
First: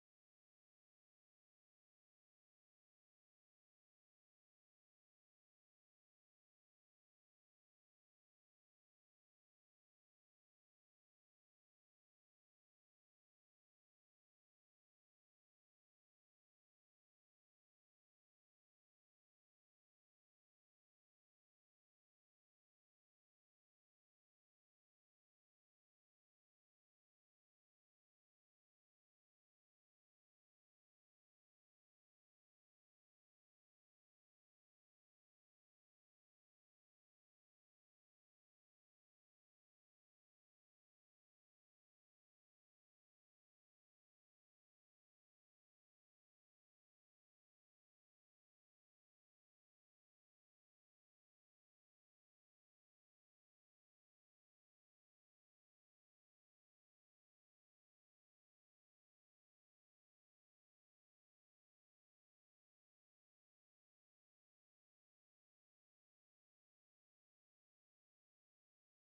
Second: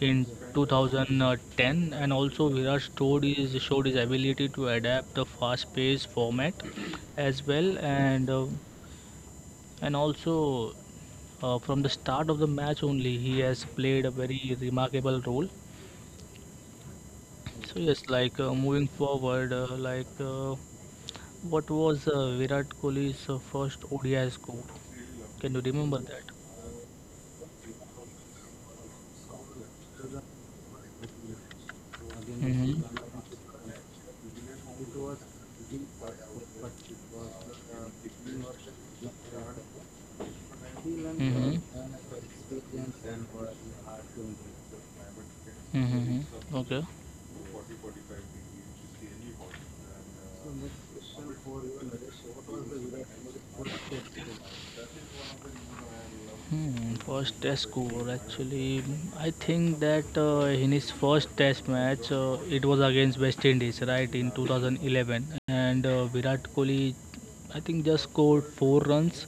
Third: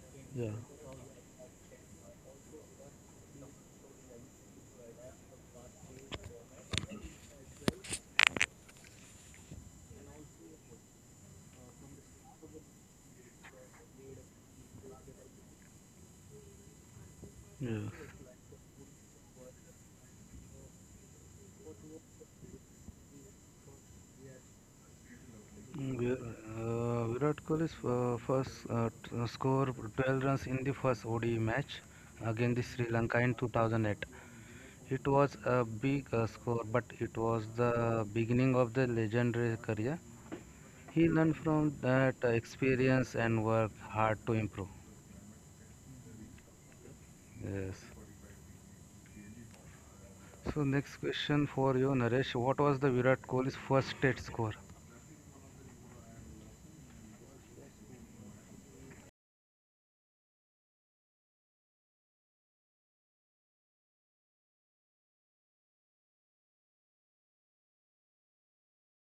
[SPEAKER 1] in
[SPEAKER 3] Yeah.
[SPEAKER 1] 2010, and also Viraj showed his ability to adapt the fast-paced format as well, and also from the start of the match only he has played a very remarkable role.
[SPEAKER 3] Yes.
[SPEAKER 1] So yes, moving forward, what was Virat Kohli's first ODI score? Can you
[SPEAKER 3] Mm,
[SPEAKER 1] remember
[SPEAKER 3] Vi-
[SPEAKER 1] that?
[SPEAKER 3] Virat Kohli's first score 12 runs in the first ODI match against the
[SPEAKER 1] Mm-hmm.
[SPEAKER 3] Sri Lanka in 2008. It was a big score, but it was the beginning of the legendary career. He learned
[SPEAKER 1] Mm-hmm.
[SPEAKER 3] from that experience and worked hard to improve.
[SPEAKER 1] Mm-hmm. Okay.
[SPEAKER 3] Yes. So next question for you, Naresh. What was the Virat Kohli's first state score?
[SPEAKER 1] Hmm, first test score actually, I think that in his first test match it was against West Indies, right, in 2011, and Virat Kohli I think just scored 4 runs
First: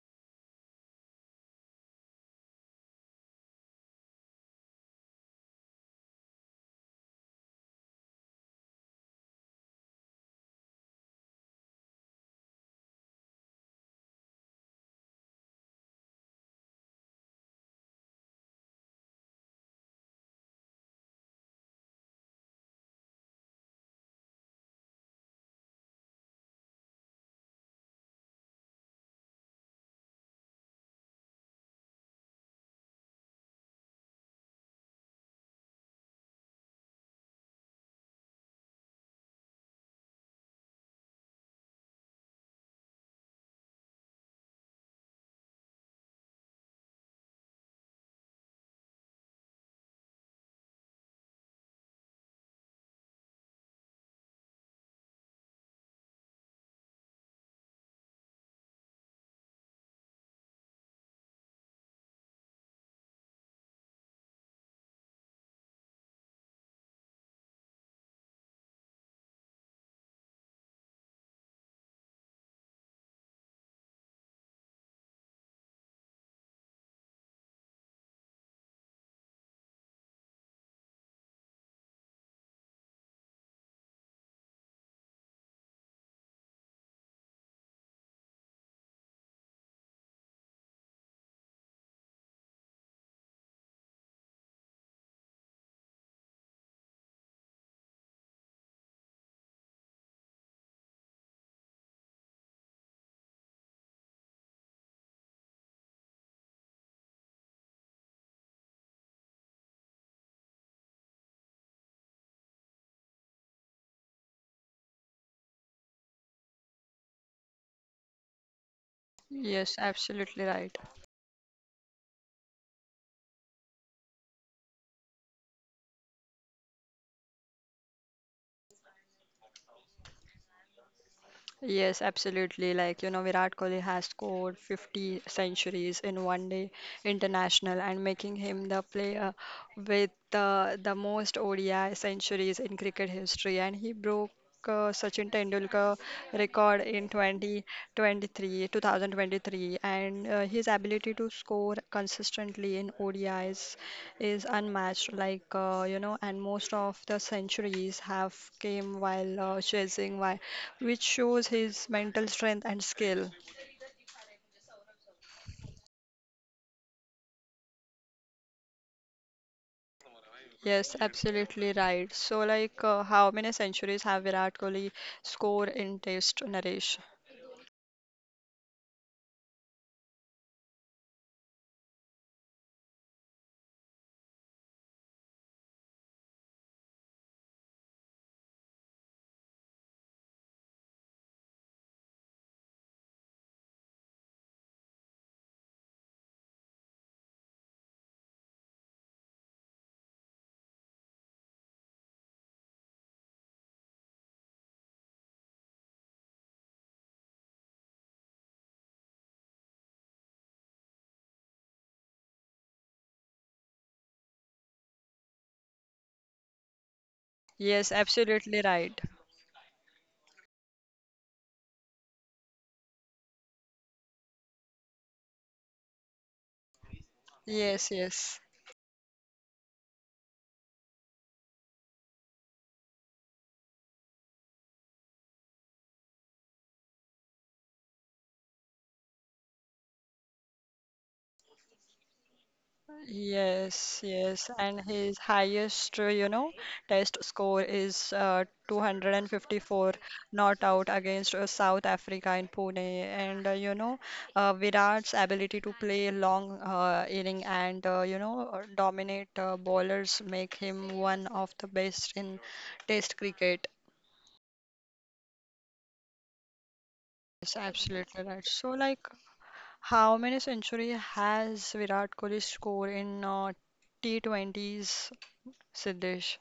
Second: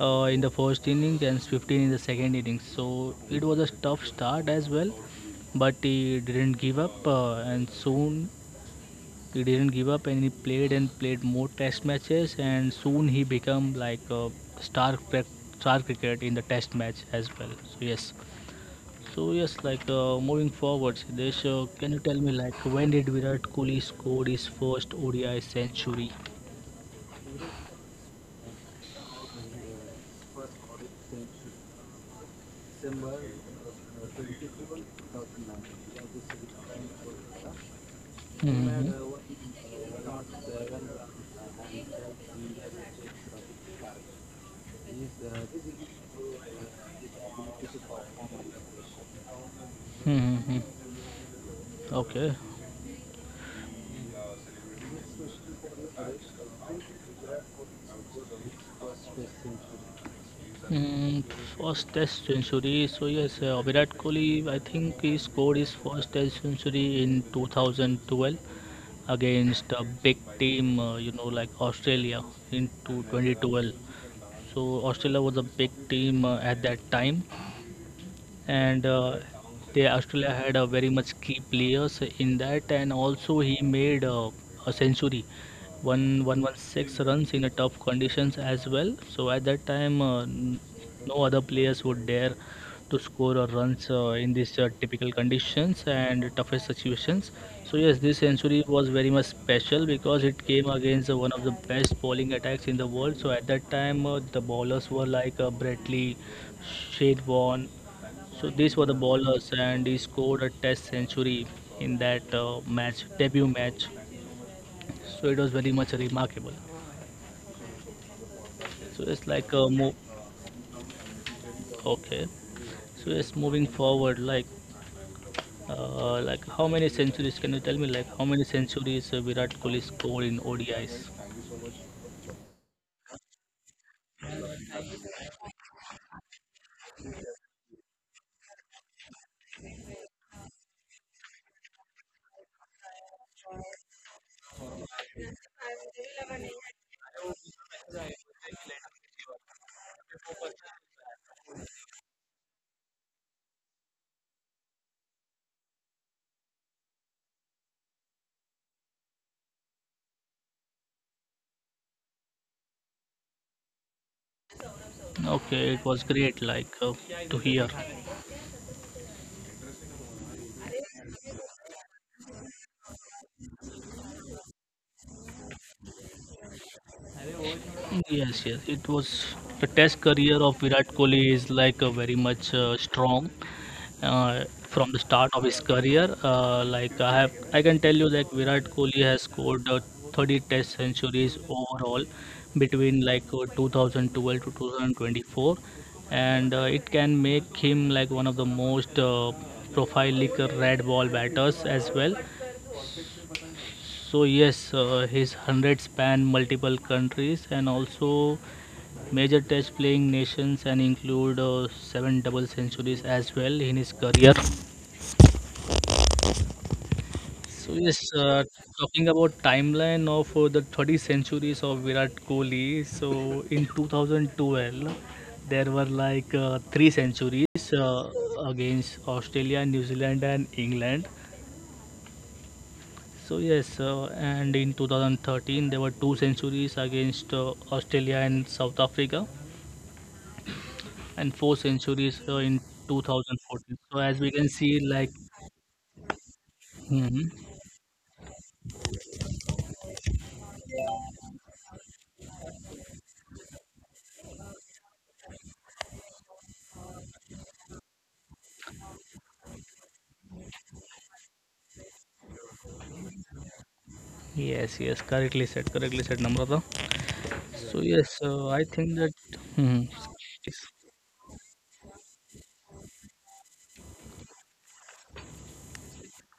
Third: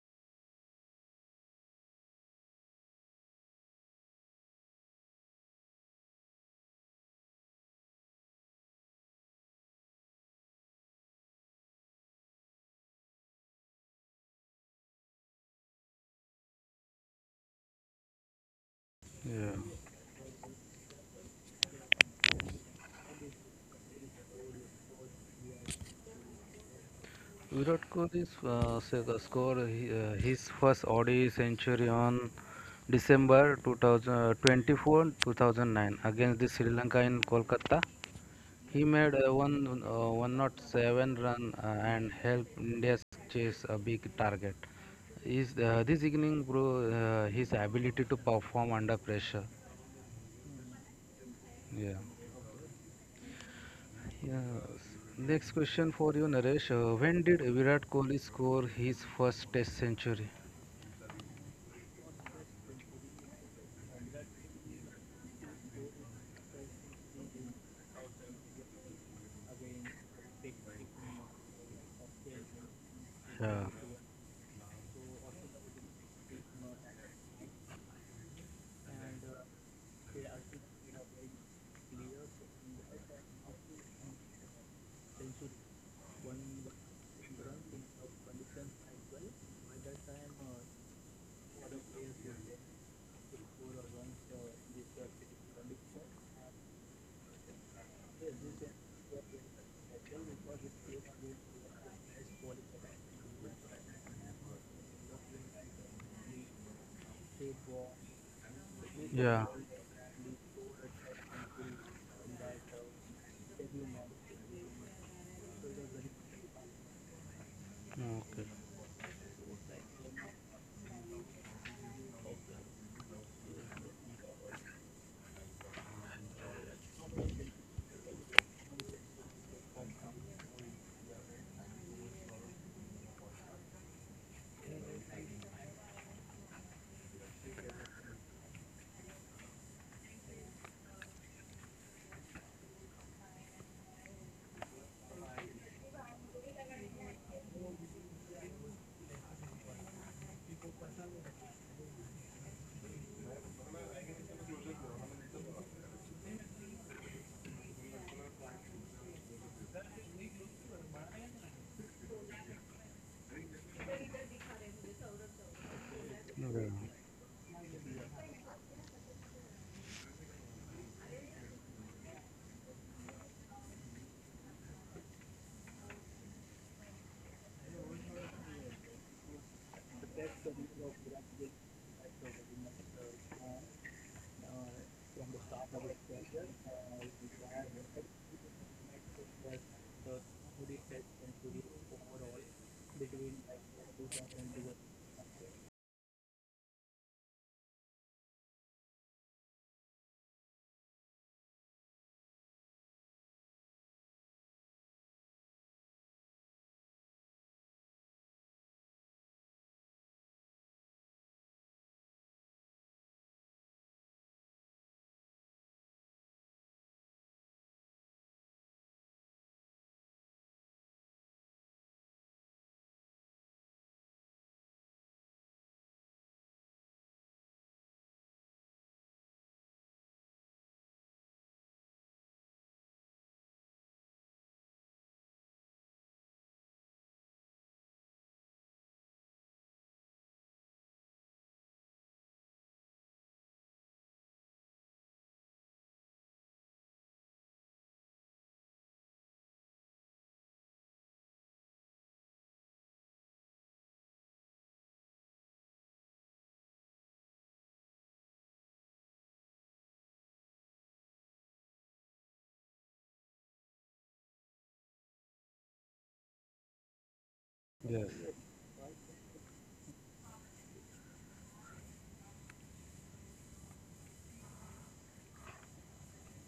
[SPEAKER 1] in the first innings and 15 in the second innings, so it was a tough start as well, but he didn't give up and soon he didn't give up and he played and played more test matches, and soon he became like a star star cricket in the test match as well. So yes. So
[SPEAKER 3] Yeah.
[SPEAKER 1] yes, like moving forward, Siddesh, can you tell me like when did Virat Kohli scored his first ODI century?
[SPEAKER 3] Virat Kohli's score his first ODI century on December 2024 2009 against the Sri Lanka in Kolkata. He
[SPEAKER 1] Hmm.
[SPEAKER 3] made a one not seven run and helped India chase a big target. Is this evening, bro, his ability to perform under pressure?
[SPEAKER 1] Hmm.
[SPEAKER 3] Yeah.
[SPEAKER 1] Okay.
[SPEAKER 3] Yes. Next question for you, Naresh. When did Virat Kohli score his first Test century?
[SPEAKER 1] Mm, first test century. So yes, Virat Kohli. I think he scored his first test century in 2012 against a big team. You know, like Australia in
[SPEAKER 3] Yeah.
[SPEAKER 1] 2012. So Australia was a big team at that time, and they Australia had a very much key players in that, and also he made a century, 1116 runs in a tough conditions as well. So at that time, no other players would dare to score or runs in these typical conditions and toughest situations. So yes, this century was very much special because it came against one of the best bowling attacks in the world. So at that time, the bowlers were like Brett Lee, Shane Warne, so these were the
[SPEAKER 3] Yeah.
[SPEAKER 1] bowlers, and he scored a Test century in that match, debut match. So it was very much remarkable.
[SPEAKER 3] Okay.
[SPEAKER 1] So it's like
[SPEAKER 2] Yes,
[SPEAKER 1] uh, mo-
[SPEAKER 2] absolutely right.
[SPEAKER 1] okay. So it's moving forward. Like how many centuries? Can you tell me? Like how many centuries Virat Kohli scored in ODIs?
[SPEAKER 2] Yes, absolutely. Virat Kohli has scored 50 centuries in ODI international and making him the player with the most ODI centuries in cricket history. And he broke Sachin Tendulkar record in 2023. And his ability to score consistently in ODIs is unmatched. And most of the centuries have came while chasing, while which shows his mental strength and skill.
[SPEAKER 1] Okay, it was great.
[SPEAKER 3] Okay.
[SPEAKER 1] To hear.
[SPEAKER 2] Yes, absolutely right. How many centuries have Virat Kohli scored in Test, Naresh?
[SPEAKER 1] Yes, yes. It was the Test career of Virat Kohli is like very much strong. From the start of his career. I can tell you like Virat Kohli has scored 30 Test centuries overall between 2012 to 2024, and it can make him like one of the most prolific red ball batters as well. So yes, his hundred span multiple countries and also major test playing nations and include seven double centuries as well in his career. So
[SPEAKER 2] Yes,
[SPEAKER 1] yes,
[SPEAKER 2] absolutely right.
[SPEAKER 1] talking about timeline of the 30 centuries of Virat Kohli. So in 2012, there were like three centuries
[SPEAKER 2] Yes, yes.
[SPEAKER 1] against Australia, New Zealand, and England. So yes, and in 2013 there were two centuries against Australia and South Africa, and four centuries in 2014. So
[SPEAKER 2] Yes,
[SPEAKER 1] as we can
[SPEAKER 2] yes,
[SPEAKER 1] see,
[SPEAKER 2] and
[SPEAKER 1] like,
[SPEAKER 2] his highest, test
[SPEAKER 1] hmm,
[SPEAKER 2] score is 254 not out against South Africa in Pune. And Virat's ability to play long inning and dominate bowlers make him one of the best in Test cricket.
[SPEAKER 1] yes, yes, correctly said, Namrata.
[SPEAKER 2] Yes,
[SPEAKER 1] So
[SPEAKER 3] Yes.
[SPEAKER 1] yes,
[SPEAKER 2] absolutely right.
[SPEAKER 1] I think that. Hmm.
[SPEAKER 2] How many century has Virat Kohli scored in T20s, Siddesh?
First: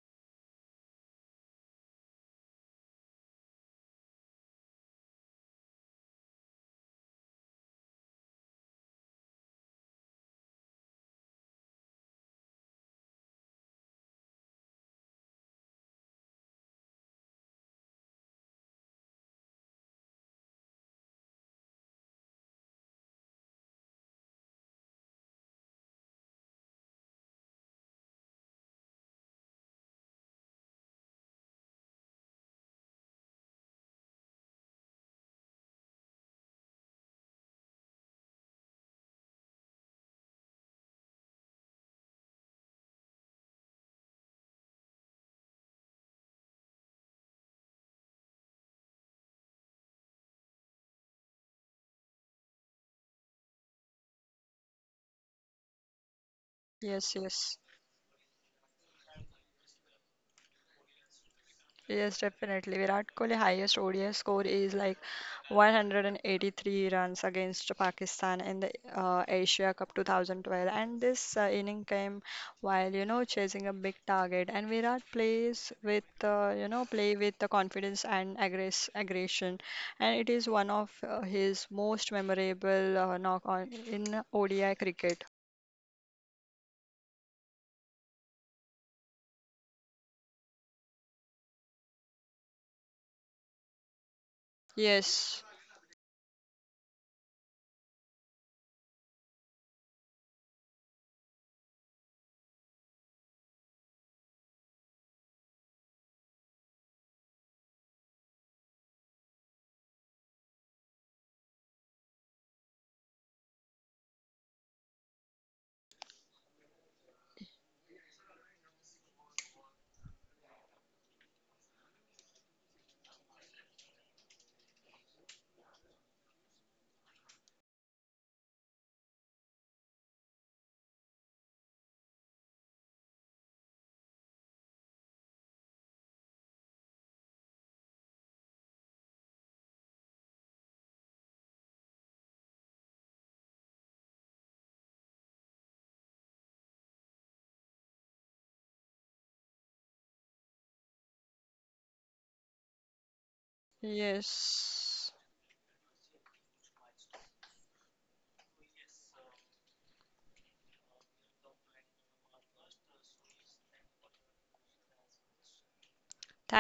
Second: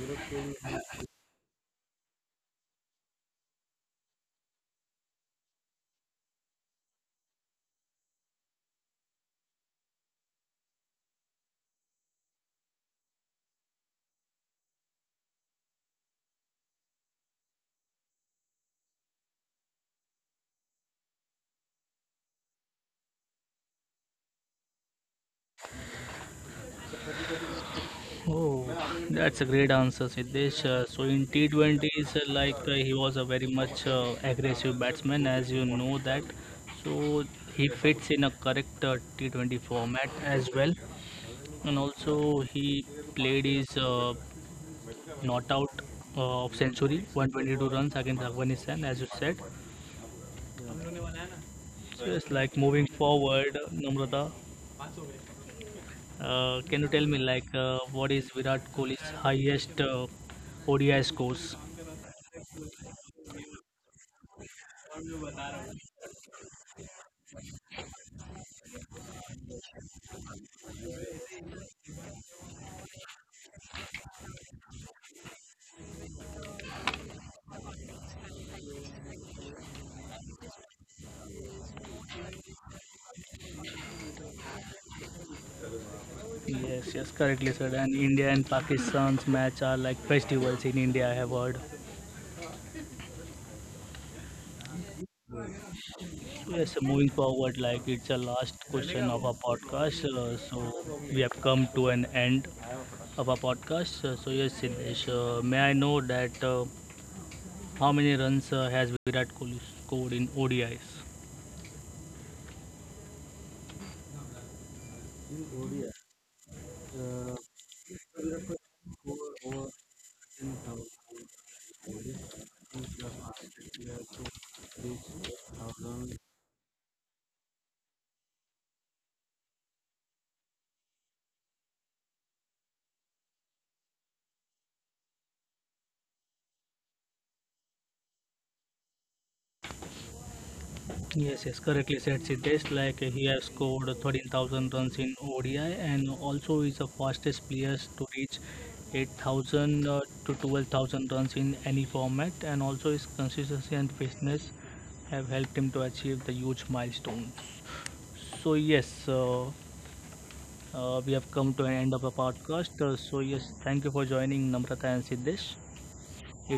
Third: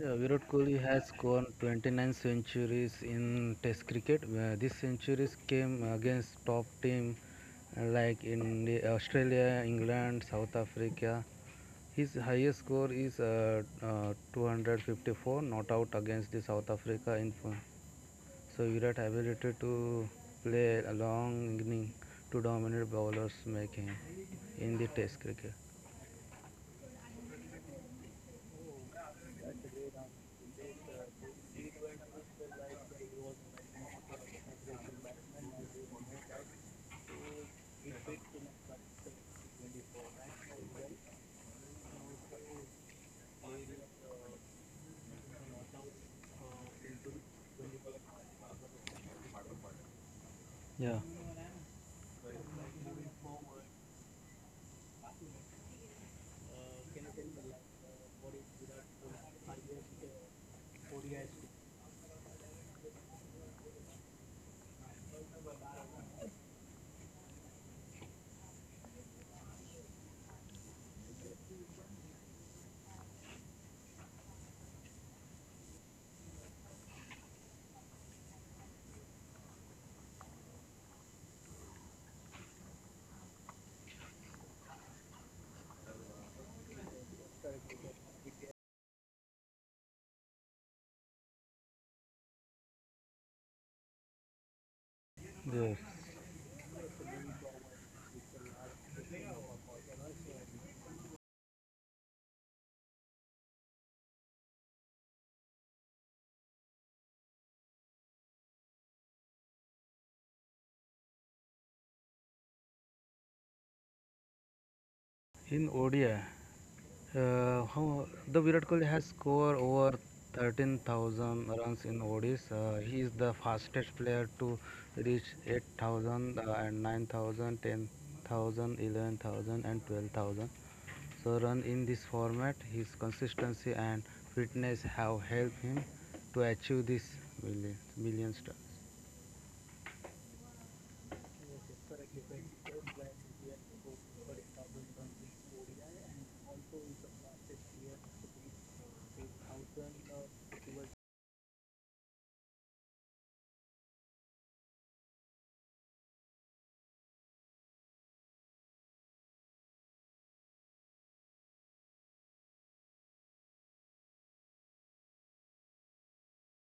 [SPEAKER 3] Yeah, Virat Kohli has scored 29 centuries in Test cricket. These centuries came against top team like in the Australia, England, South Africa. His highest score is 254 not out against the South Africa. So Virat ability to play a long inning to dominate bowlers make him in the Test cricket.
[SPEAKER 1] Oh, that's a great answer, Siddesh. So in T20s, he was a very much aggressive batsman, as you know that. So he fits in a correct T20 format as well, and also he played his not out of century, 122 runs against Afghanistan, as you said.
[SPEAKER 3] Yeah,
[SPEAKER 1] So it's like moving forward, Namrata. Can you tell
[SPEAKER 2] Yes,
[SPEAKER 1] me like
[SPEAKER 2] yes,
[SPEAKER 1] what is Virat Kohli's highest ODI scores?
[SPEAKER 2] yes, definitely. Virat Kohli highest ODI score is like 183 runs against Pakistan in the Asia Cup 2012, and this inning came while chasing a big target. And Virat plays with, play with the confidence and aggression, and it is one of his most memorable knock on in ODI cricket.
[SPEAKER 1] Yes, yes, correctly said. And India and Pakistan's match are like festivals in India. I have heard.
[SPEAKER 2] Yes,
[SPEAKER 3] yes.
[SPEAKER 1] Yes, moving forward, like it's a last question of our podcast. So we have come to an end of our podcast. So yes, Siddesh, may I know that how many runs has Virat Kohli scored in ODIs?
[SPEAKER 3] In ODI, how the Virat Kohli has scored over 13,000 runs in ODIs. He is the fastest player to reach 8,000 and 9,000, so run in this format, his consistency and fitness have helped him to achieve this million stars.
[SPEAKER 1] Yes, yes, correctly said, Siddesh. Like he has scored 13,000 runs in ODI and also is the fastest player to reach 8,000 to 12,000 runs in any format. And also his consistency and fitness
[SPEAKER 2] yes.
[SPEAKER 1] have helped him to achieve the huge milestone. So yes, we have come to an end of the podcast. So yes, thank you for joining Namrata and Siddesh.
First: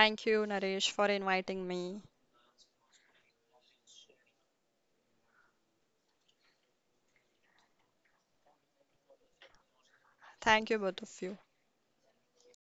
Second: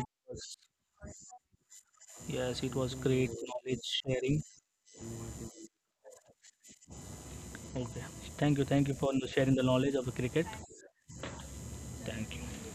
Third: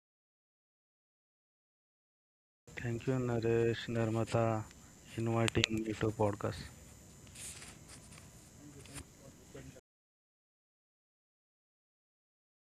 [SPEAKER 1] It
[SPEAKER 2] you,
[SPEAKER 1] was
[SPEAKER 2] Naresh, for inviting me.
[SPEAKER 1] Yes, it was
[SPEAKER 3] Thank you,
[SPEAKER 1] great
[SPEAKER 3] Naresh,
[SPEAKER 1] knowledge sharing.
[SPEAKER 3] Narmata, inviting me to podcast.
[SPEAKER 1] Okay, thank you for sharing the knowledge of the cricket.
[SPEAKER 2] Thank you, both of you.
[SPEAKER 1] Thank you.